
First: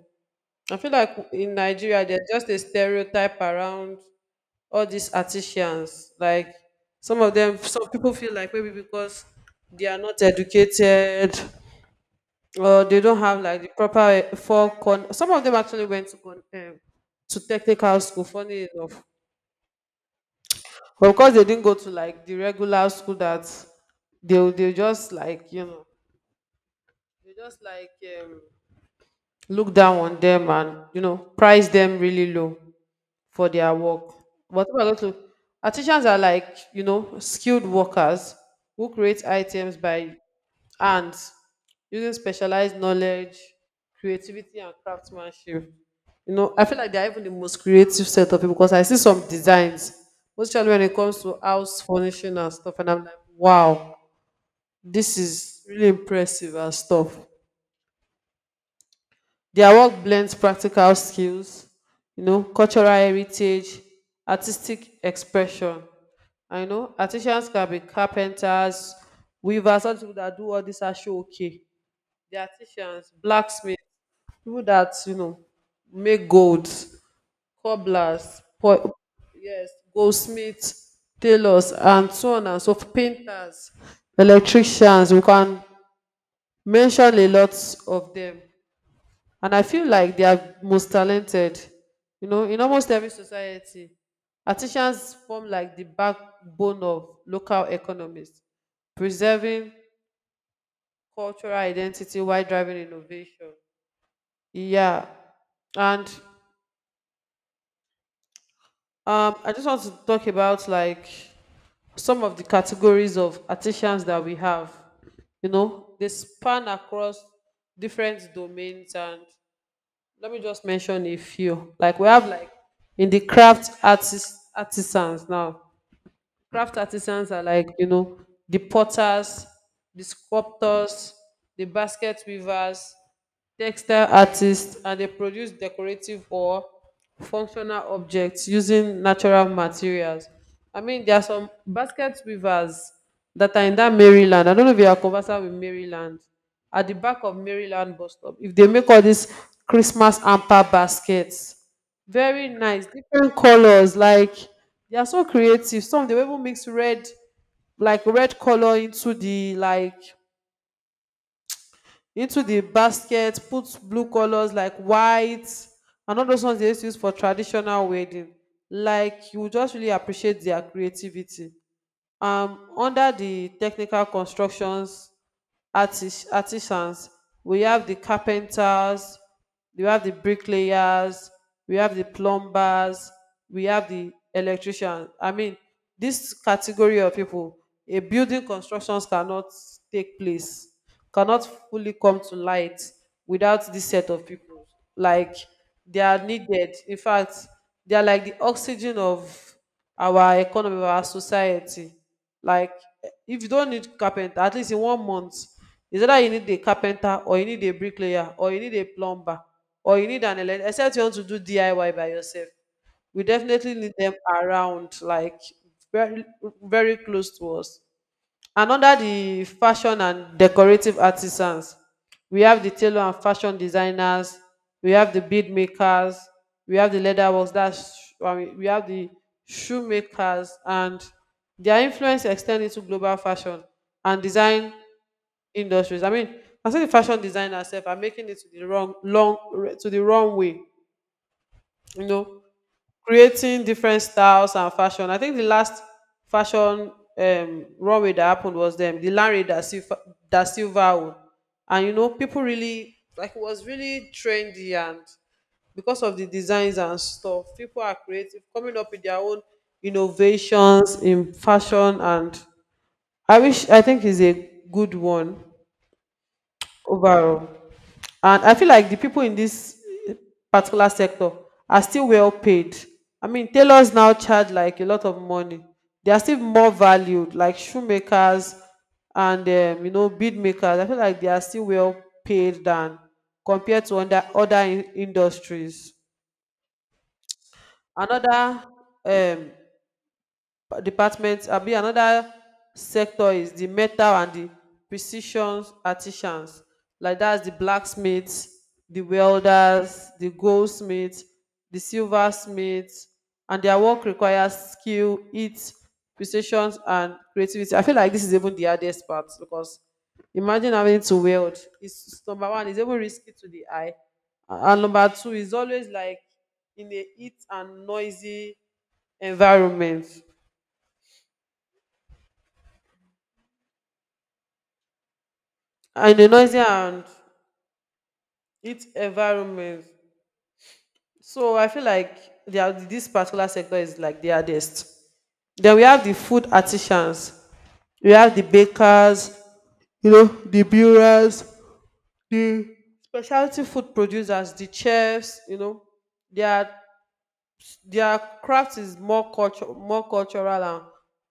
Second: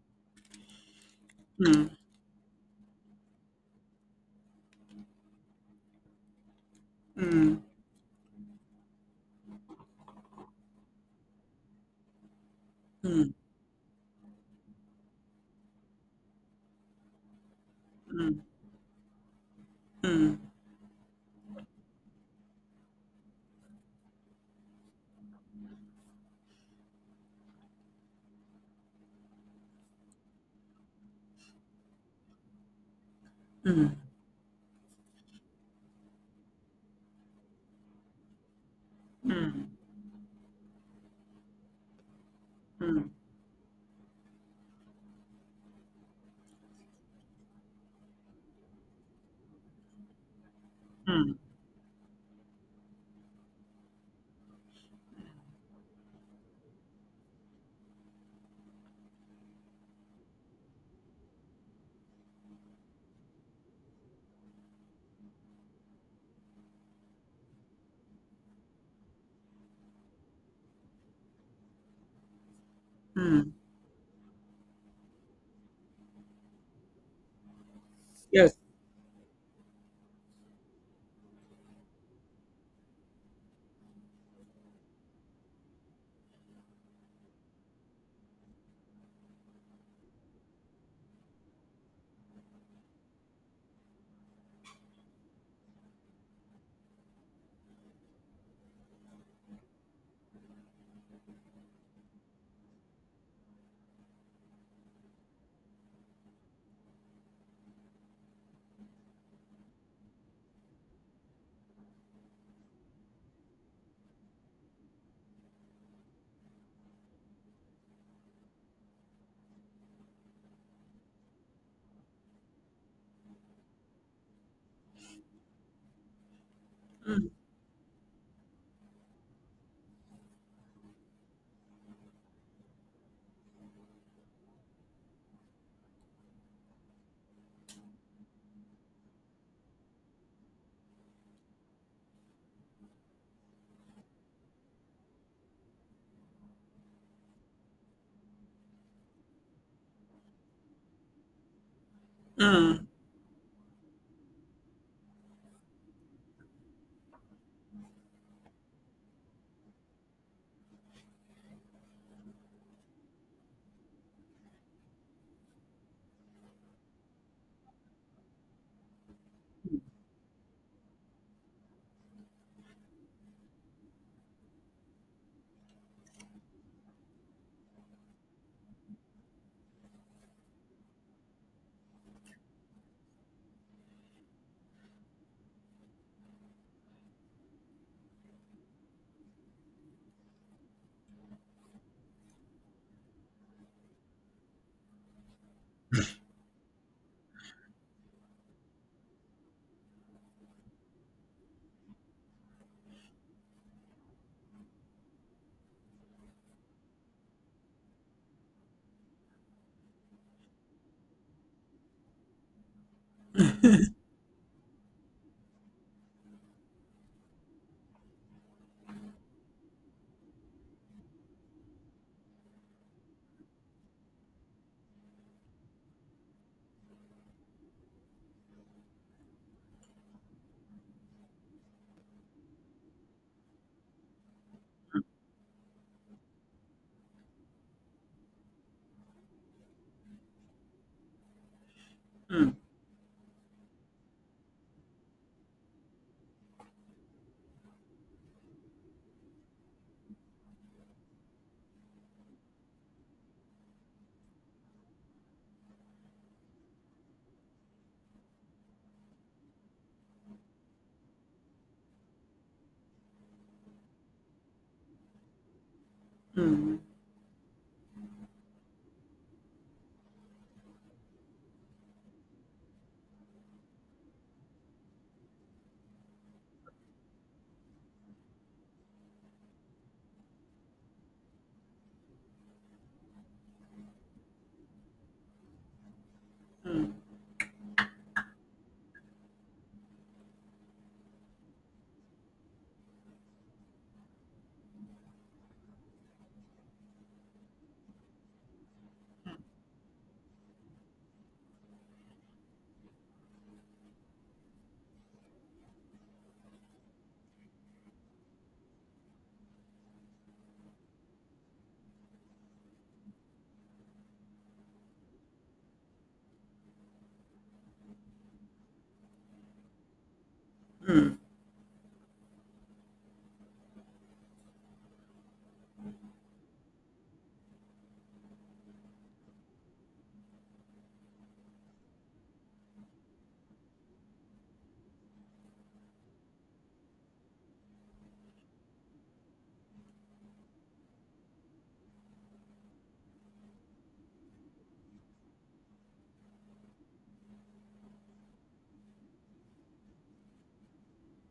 S2: I feel like in
S1: Mm,
S2: Nigeria, there's just a stereotype around all these artisans. Like some of them,
S1: mm,
S2: some people feel like maybe because they are not educated or they don't
S1: mm,
S2: have like the proper for con. Some of them actually went to con to technical school. Funny enough,
S1: mm,
S2: but of course they didn't go to like the regular school that they will- they just like you know they just like um, look down on them, and you know, price them really low for their
S1: mm,
S2: work. But if I go to, our teachers are like, you know, skilled workers who create
S1: mm,
S2: items by hands, using specialized
S1: mm,
S2: knowledge, creativity, and craftsmanship. You know, I feel like they're even the most creative set of people because I see some designs, especially when it comes
S1: mm,
S2: to house furnishing and stuff, and I'm like, wow, this is really impressive and stuff. Their work blends practical skills, you know, cultural heritage, artistic expression. I know artisans can be carpenters, weavers, some people that do all this are sure okay. The artisans,
S1: mm.
S2: blacksmiths, people that, you know, make gold, cobblers,
S1: Yes.
S2: yes, goldsmiths, tailors, and so on and so forth, painters, electricians. We can mention a lot of them, and I feel like they are most talented. You know, in almost every society, artisans form like the backbone of local economies, preserving cultural identity while driving innovation. Yeah. And I just want to talk about like some of the categories of artisans that we have. You know, they span across different domains, and let me just mention a few. Like we have like in the craft artist artisans now. Craft artisans are like, you know, the potters, the sculptors, the basket weavers, textile artists, and they produce decorative or functional objects using natural materials. I mean, there are some basket weavers that are in that Maryland. I don't know if you are conversant with Maryland. At the back of Maryland bus stop, if they make all these Christmas hamper baskets, very nice.
S1: Mm,
S2: Different colors, like they are so creative. Some they will even mix red, like red color into the basket, put blue colors like white, and all those ones they used to use for traditional wedding. Like you will just really appreciate their creativity. Under the technical constructions artisans. We have the carpenters, we have the bricklayers, we have the plumbers, we have the electricians. I mean, this category of people, a building constructions cannot take place, cannot fully come to light without this set of people. Like, they are needed. In fact, they are like the oxygen of our economy, of our society. Like, if you don't need carpenter at least in 1 month, is either you need a carpenter, or you need a bricklayer, or you need a plumber, or you need an electrician, except you want to do diy by yourself. We definitely need them around, like very very close to us. And under the fashion and decorative artisans, we have the tailor and fashion designers, we have the bead makers, we have the leather works, I mean, we have the shoemakers, and their influence extend into global fashion and design industries. I mean, I say the fashion designers sef are making it to the wrong way. You know,
S1: mm,
S2: creating different styles and fashion. I think the last fashion runway that happened was them, the Larry da Silva one. And you know, people really like it was really trendy, and because of the designs and stuff, people are creative, coming up with their own innovations in fashion. And I think is a good one
S1: mm,
S2: overall. And I feel like the people in this particular sector are still well paid. I mean, tailors now charge like a lot of money. They are still more valued, like shoemakers and you know, bead makers. I feel like they are still well paid than compared to other industries.
S1: mm.
S2: Another um, department abi another sector is the metal and the precision artisans, like that's the blacksmiths, the welders, the goldsmiths, the silversmiths, and their work requires skill, heat, precision, and creativity. I feel like this is even the hardest part because imagine having to weld. It's number one, it's even risky to the eye, and number two, is always like in a heat and noisy environment. And a noisy and its environment. So I feel like this particular sector is like the hardest. Then we have the food artisans, we have the bakers, you know, the brewers, the specialty food producers, the chefs. You know, their their craft is more cultural and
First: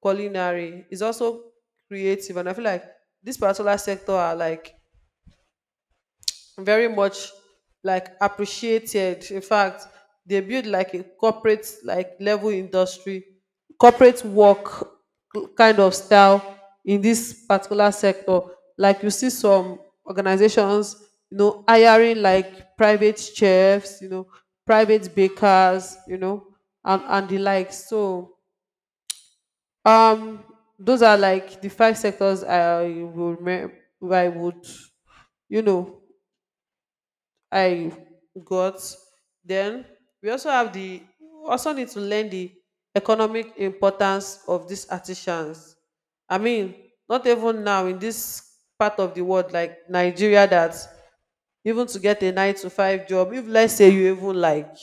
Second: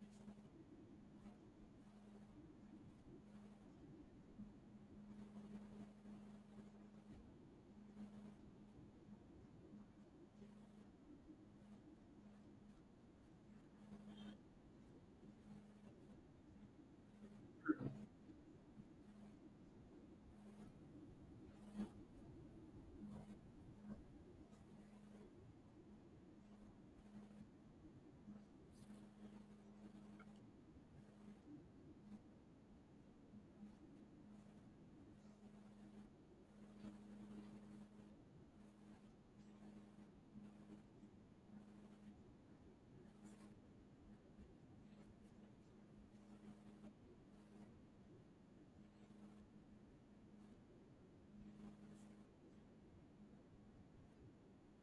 S2: culinary. It's also creative, and I feel like this particular sector are like very much like appreciated. In fact, they build like a corporate like level industry, corporate work kind of style, in this particular sector. Like, you see some organizations, you know, hiring like private chefs, you know, private bakers, you know, and the likes. So um those are like the five sectors I would, you know, I got. Then we also need to learn the economic importance of these artisans. I mean, not even now in this part of the world like Nigeria that even to get a 9 to 5 job, if let's say you even like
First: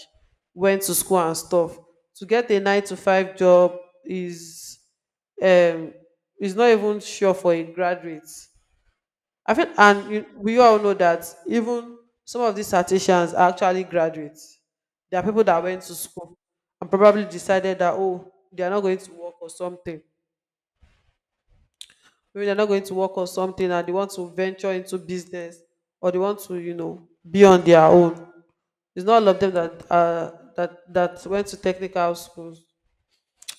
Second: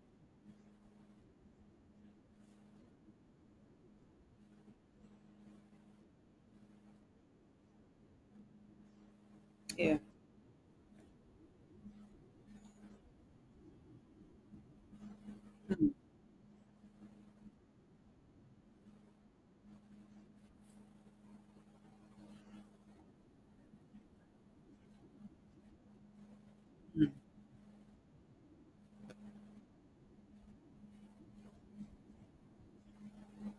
S2: went to school and stuff, to get a 9 to 5 job is, um is not even sure for a graduate. I feel,
S1: Yeah.
S2: and you, we all know that even some of these artisans are actually graduates. There are people that went
S1: Mm.
S2: to school and probably decided that, oh, they are not going to work or something. Maybe they're not going to work or something, and they want to venture into business, or they want to, you know, be on their own. It's not all of them that went to technical schools.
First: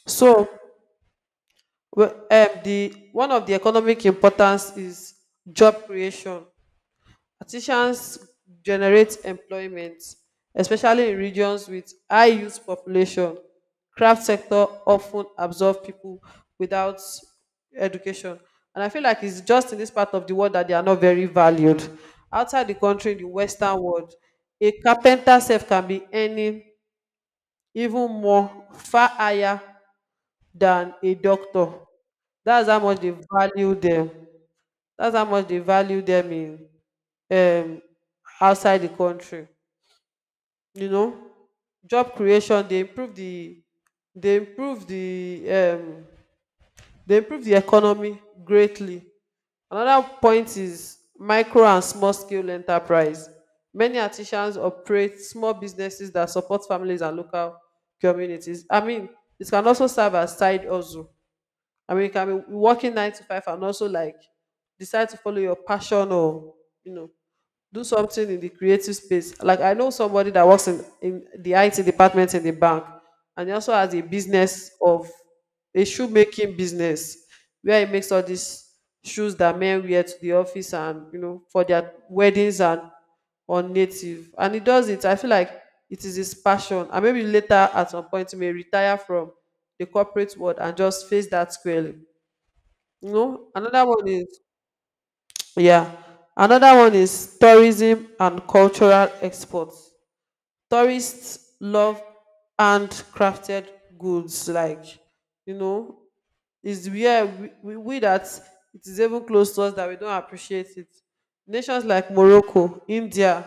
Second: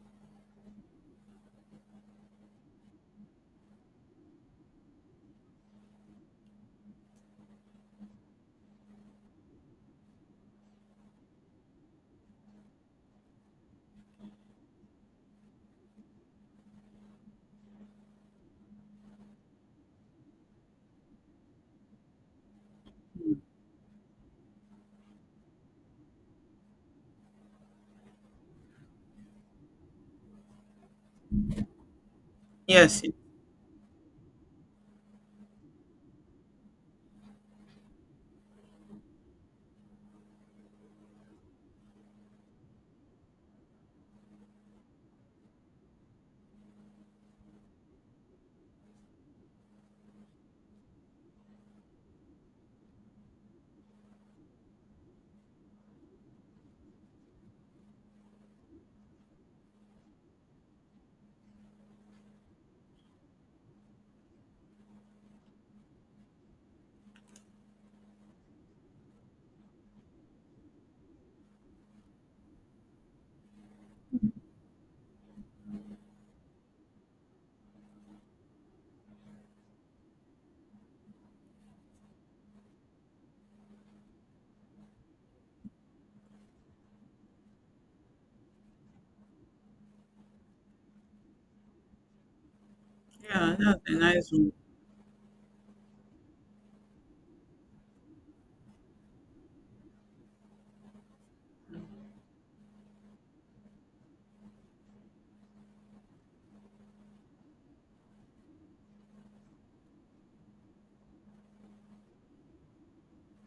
S2: So, well, one of the economic importance is job creation. Artisans generate employment, especially in regions with high youth population. Craft sector often absorb people without education. And I feel like it's just in this part of the world that they are not very valued. Outside the country, in the Western world, a carpenter self can be earning even more, far higher than a doctor. That's how much
S1: Yes. Yeah,
S2: they value them. That's how much they value them in, um outside the country. You know, job creation, they improve the they improve the they improve the economy greatly. Another point is micro and small scale enterprise. Many artisans operate small businesses that support families and local communities. I mean, it can also serve as side hustle. I mean, you can be working 9 to 5 and also like decide to follow your passion, or you know, do something in the creative space. Like I know somebody that works in the IT department in the bank, and he also has a business of a shoemaking business where he makes all these shoes that men wear to the office, and you know, for their weddings and on native. And he does it. I feel like it is his passion. And maybe later at some point he may retire from the corporate world and just face that squarely. You know,
S1: yeah, that's
S2: another
S1: a
S2: one
S1: nice
S2: is,
S1: one.
S2: yeah. Another one is tourism and cultural exports. Tourists love handcrafted goods, like, you know, it's where we that it is even close to us that we don't appreciate it. Nations like Morocco, India,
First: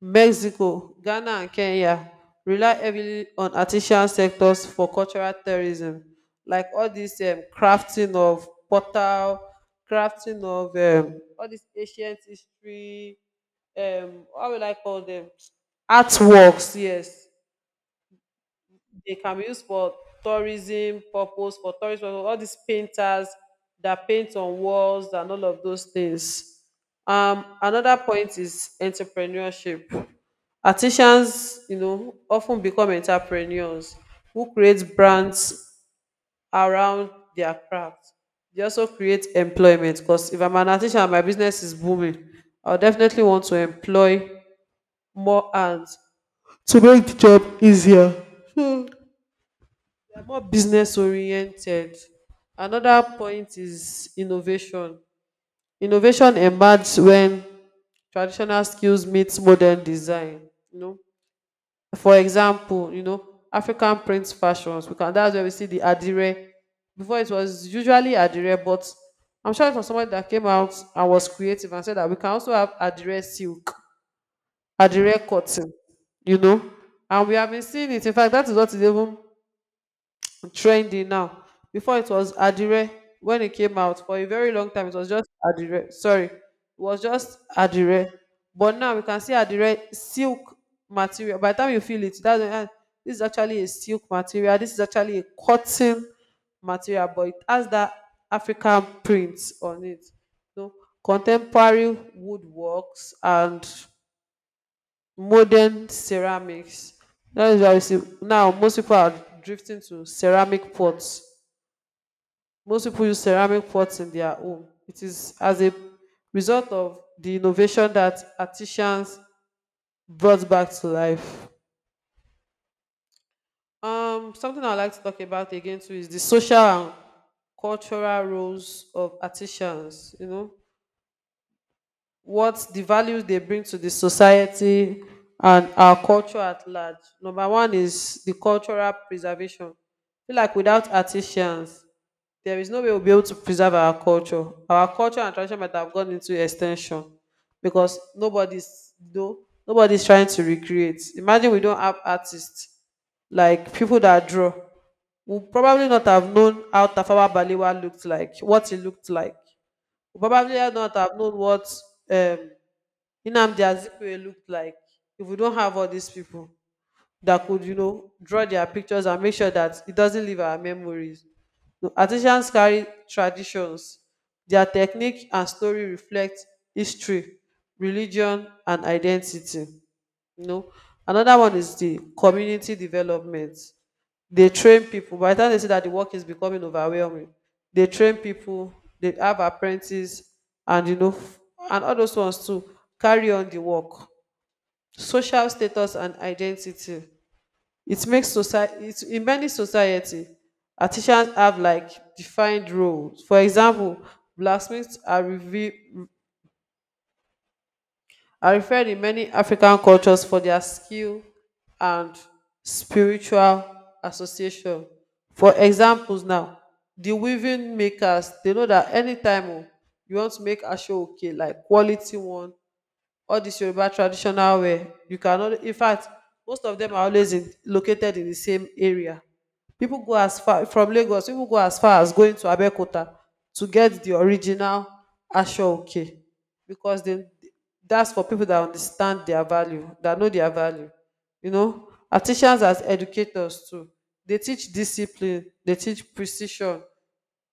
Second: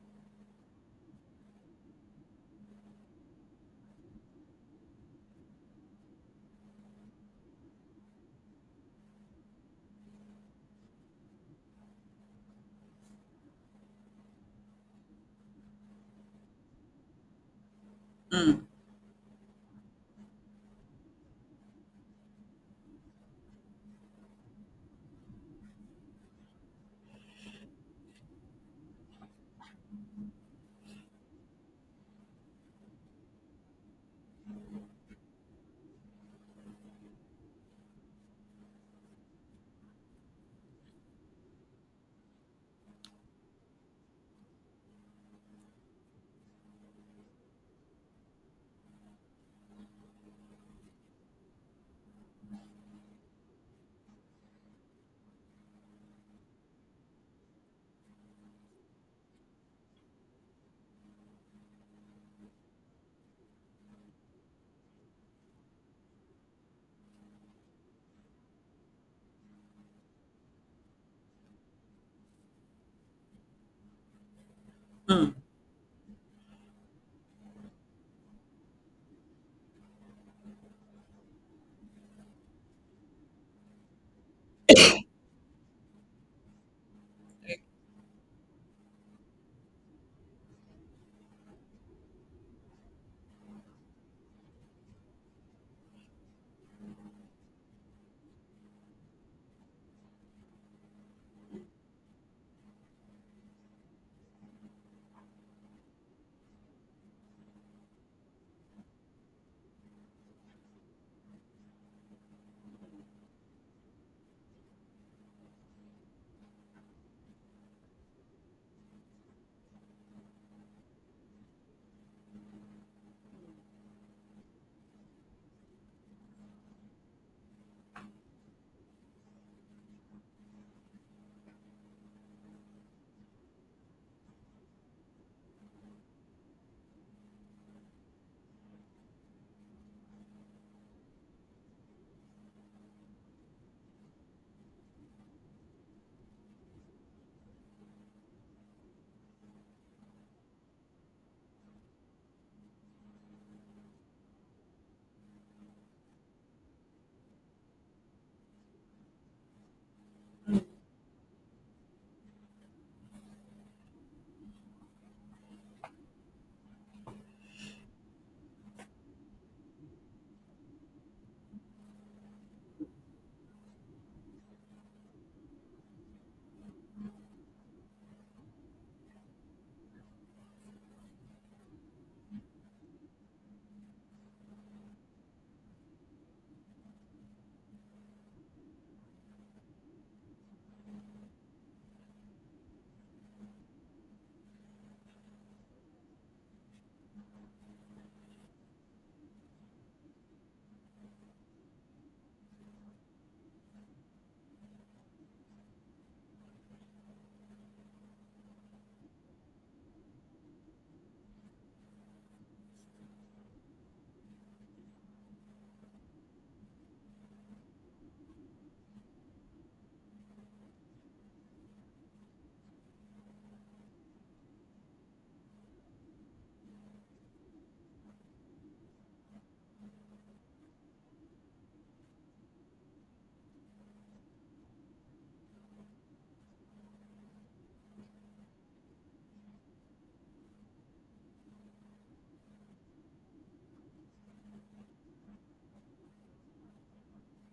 S2: Mexico, Ghana, and Kenya rely heavily on artisan sectors for cultural tourism, like all this crafting of portal, crafting of all this ancient history, what will I call them? Artworks, yes,
S1: Mm,
S2: they can be used for tourism purpose, for tourism. All these painters that paint on walls and all of those things. Another point is entrepreneurship. Artisans, you know, often become entrepreneurs who create brands around their craft. They also create employment because if I'm an artisan and my business is booming, I'll definitely want to employ more hands to make the job easier. I'm more business oriented. Another point is innovation. Innovation emerges when traditional skills meets modern design. You know, for example, you know, African print fashions. We can That's where we see the adire. Before it was usually adire, but I'm sure it was someone that came out and was creative and said that we can also have adire silk, adire
S1: mm,
S2: cotton. You know, and we have been seeing it. In fact, that is what is even trendy now. Before it was Adire when it came out for a very long time. It was just Adire. Sorry, it was just Adire. But now we can see Adire silk material. By the time you feel it, that's when, "Ah, this is actually a silk material. This is actually a cotton material, but it has that African print on it. You know, contemporary woodworks and modern ceramics. That is why you see now most people are drifting to ceramic pots. Most people use ceramic pots in their home. It is as a result of the innovation that artisans brought back to life. Something I'd like to talk about again too is the social and cultural roles of artisans. What the values they bring to the society and our culture at large. Number one is the cultural preservation. I feel like without artisans, there is no way we'll be able to preserve our culture. Our culture and tradition might have gone into extinction because nobody's no, nobody's trying to recreate. Imagine we don't have artists like people that draw. We'll probably not have known how Tafawa Balewa looked like, what he looked like. We'll probably not have known what um Nnamdi Azikiwe looked like if we don't have all these people that could draw their pictures and make sure that it doesn't leave our memories. No, artisans carry traditions. Their technique and story reflect history, religion, and identity. You know, another one is the community development. They train people. By the time they see that the work is becoming overwhelming, they train people. They have apprentices and you know f- and all those ones to carry on the work. Social status and identity. It makes society it, in many society, artisans have like defined roles. For example, blacksmiths are referred in many African cultures for their skill and spiritual association. For examples now, the weaving makers, they know that anytime oh, you want to make ashoke, like quality one, all this Yoruba traditional wear. You cannot, in fact, most of them are always located in the same area. People go as far from Lagos, people go as far as going to Abeokuta to get the original Asho Oke because then that's for people that understand their value, that know their value. Artisans as educators too. They teach discipline, they teach precision,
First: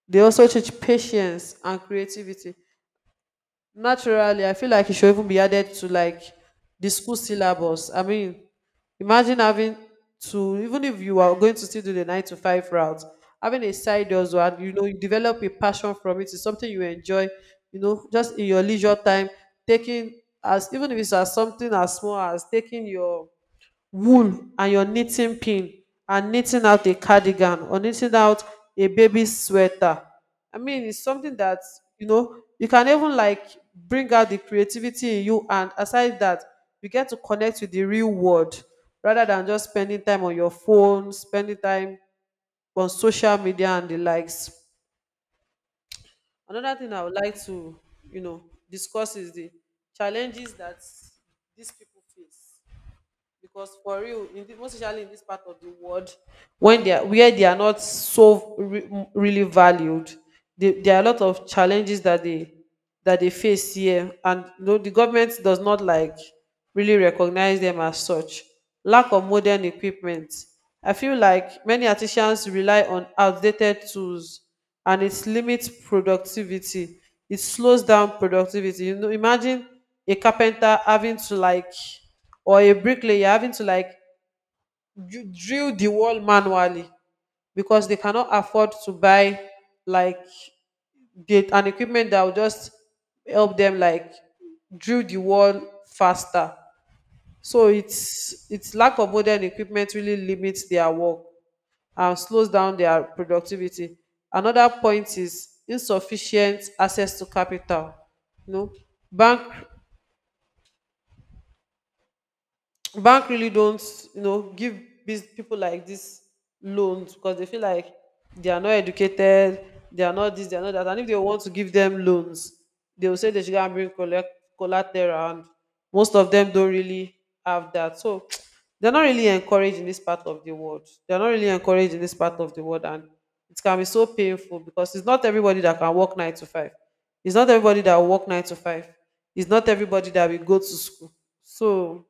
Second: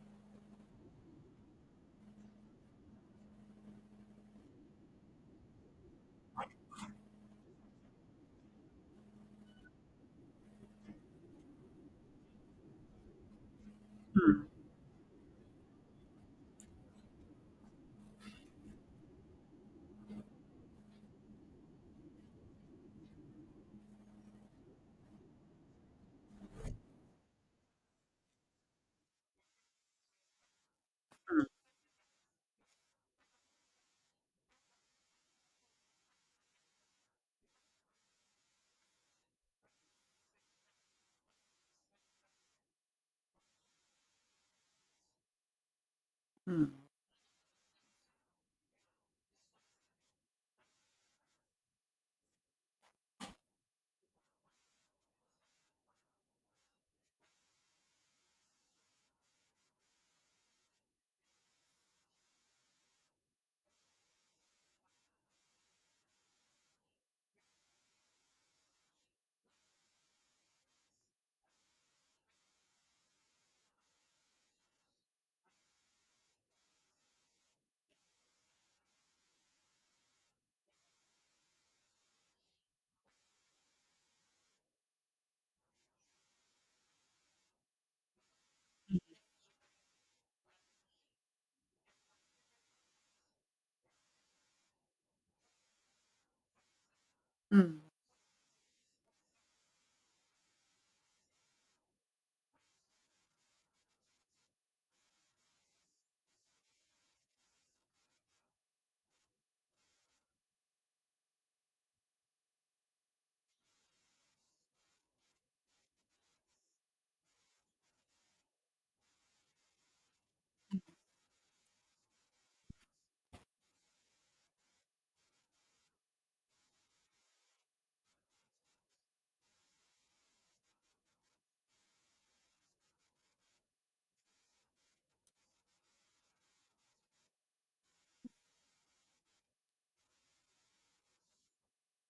S2: they also teach patience and creativity. Naturally, I feel like it should even be added to like the school syllabus. I mean, imagine having to, even if you are going to still do the 9 to 5 route, having a side hustle, and you know you develop a passion from it. It's something you enjoy. Just in your leisure time, taking as even if it's as something as small as taking your wool and your knitting pin and knitting out a cardigan or knitting out a baby sweater. I mean, it's something
S1: mm,
S2: that you know you can even like bring out the creativity in you, and aside that, you get to connect with the real world rather than just spending time on your phone, spending time on social media and the likes.
S1: mm,
S2: Another thing I would like to, you know, discuss is the challenges that these people face because for real most especially in this part of the world, when they are not so really valued. There are a lot of challenges that they face here. And the government does not like really recognize them as such. Lack of modern equipment. I feel like many artisans rely on outdated tools, and it limits productivity. It slows down productivity. Imagine a carpenter having to like, or a bricklayer having to like drill the wall manually, because they cannot afford to buy like an equipment that will just help them like drill the wall faster. So
S1: mm,
S2: it's lack of modern equipment really limits their work and slows down their productivity. Another point is insufficient access to capital. You know, bank bank really don't give people like this loans, because they feel like they are not educated, they are not this, they are not that. And if they want to give them loans, they will say they should go and bring collect collateral, and most of them don't really have that. So they're not really encouraged in this part of the world, they're not really encouraged in this part of the world. And it can be so painful because it's not everybody that can work 9 to 5, it's not everybody that will work 9 to 5, it's not everybody that will go to school. So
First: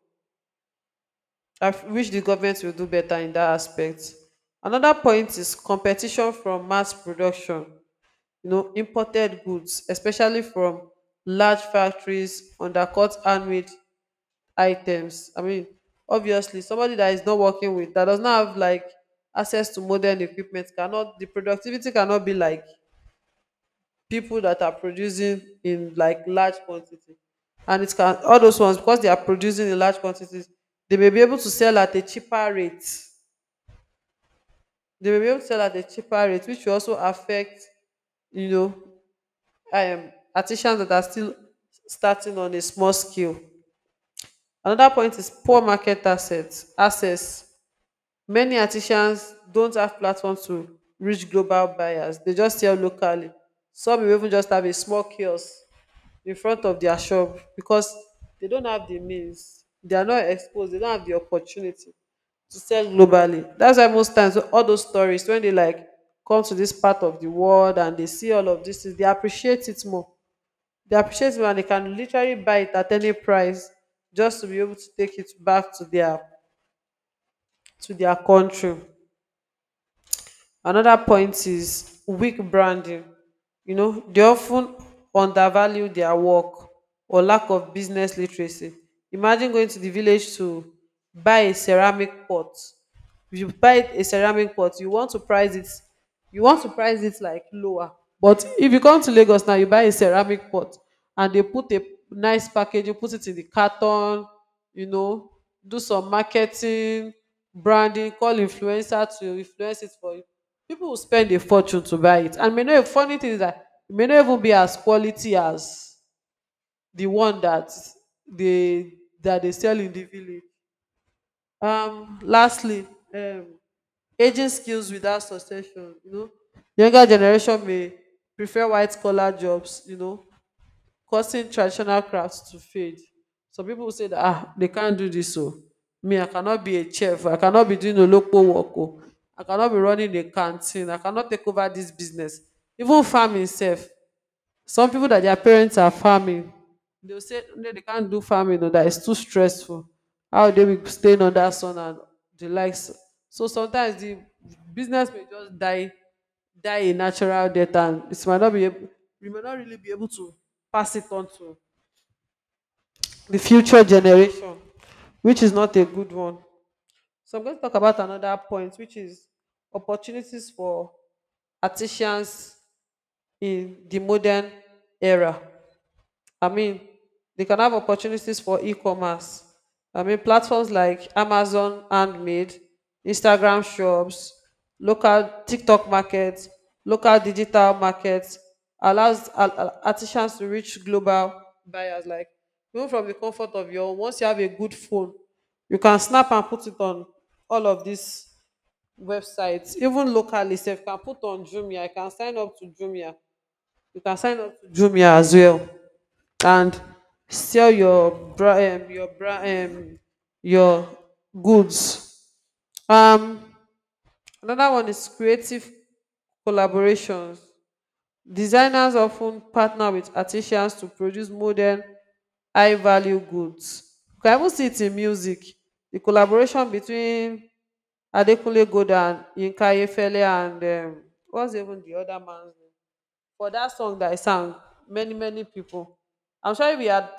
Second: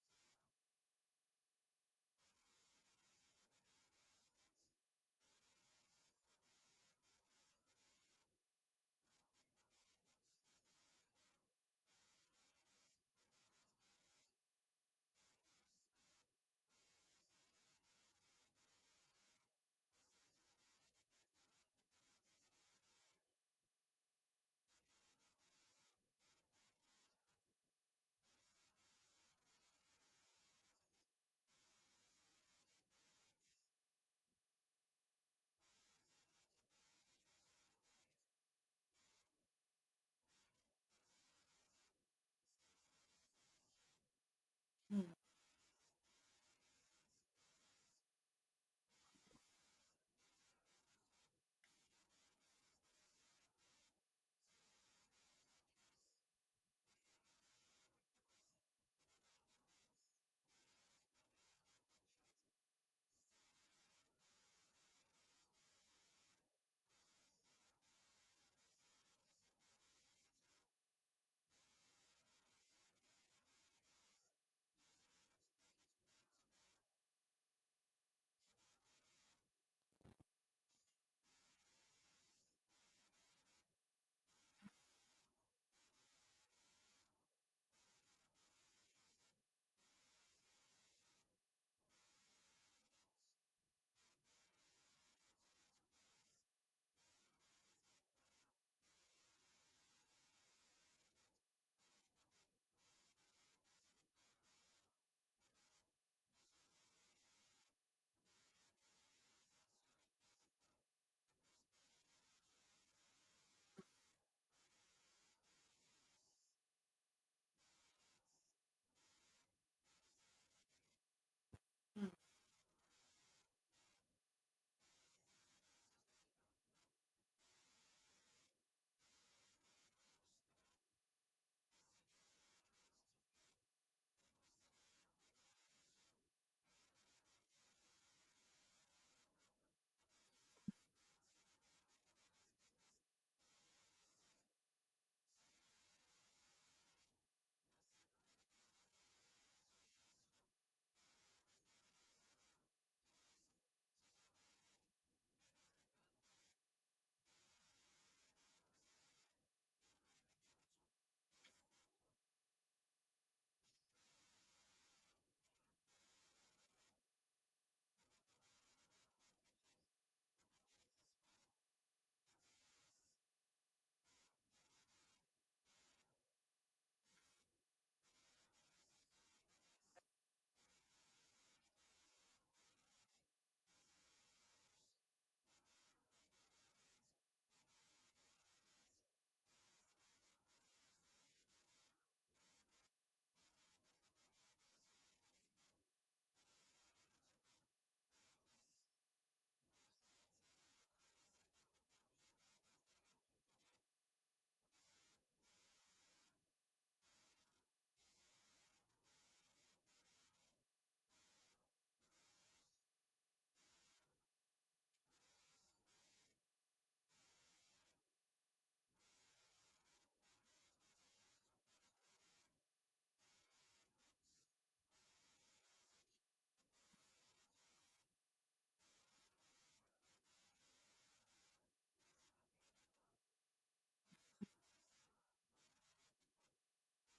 S2: I wish the government will do better in that aspect. Another point is competition from mass production, imported goods, especially from large factories, undercut handmade items. I mean, obviously, somebody that is not working with, that does not have like access to modern equipment, cannot, the productivity cannot be like people that are producing in like large quantity. All those ones, because they are producing in large quantities, they may be able to sell at a cheaper rate. They will be able to sell at a cheaper rate, which will also affect, you know, artisans that are still starting on a small scale. Another
S1: mm.
S2: point is poor market assets. Access. Many artisans don't have platforms to reach global buyers. They just sell locally. Some will even just have a small kiosk in front of their shop because they don't have the means. They are not exposed. They don't have the opportunity to sell globally. That's why most times all those stories, when they like come to this part of the world and they see all of this, they appreciate it more. They appreciate it more, and they can literally buy it at any price just to be able to take it back to their country. Another point is weak branding. They often undervalue their work or lack of business literacy. Imagine going to the village to buy a ceramic pot. If you buy a ceramic pot, you want to price it like lower. But if you come to Lagos now, you buy a ceramic pot and they put a nice package. You put it in the carton you know do some marketing, branding, call influencer to influence it for you. People will spend a fortune to buy it, and may not, funny thing is that it may not even be as quality as the one they that they sell in the village. Lastly, um Aging skills without succession, you know. Younger generation may prefer white collar jobs, causing traditional crafts to fade. Some people say that they can't do this. So me, I cannot be a chef, I cannot be doing a local work, oh. I cannot be running a canteen, I cannot take over this business. Even farming itself." Some people that their parents are farming, they'll say no, they can't do farming or that it's too stressful. How they will stay under sun and the likes. So sometimes the business may just die a natural death, and it might not be able, we may not really be able to pass it on to the future generation, which is not a good one. So I'm going to talk about another point, which is opportunities for artisans in the modern era. I mean, they can have opportunities for e-commerce. I mean, platforms like Amazon Handmade, Instagram shops, local TikTok markets, local digital markets allows artisans to reach global buyers. Like even from the comfort of your own, once you have a good phone, you can snap and put it on all of these websites, even locally. If you can put on Jumia, you can sign up to Jumia. You can sign up to Jumia as well and sell your bra your bra your goods. Um another one is creative collaborations. Designers often partner with artisans to produce modern high value goods. You can even see it in music. The collaboration between Adekunle Gold and Yinka Ayefele and um, what's even the other man's name? For that song that I sang, many, many people. I'm sure if we had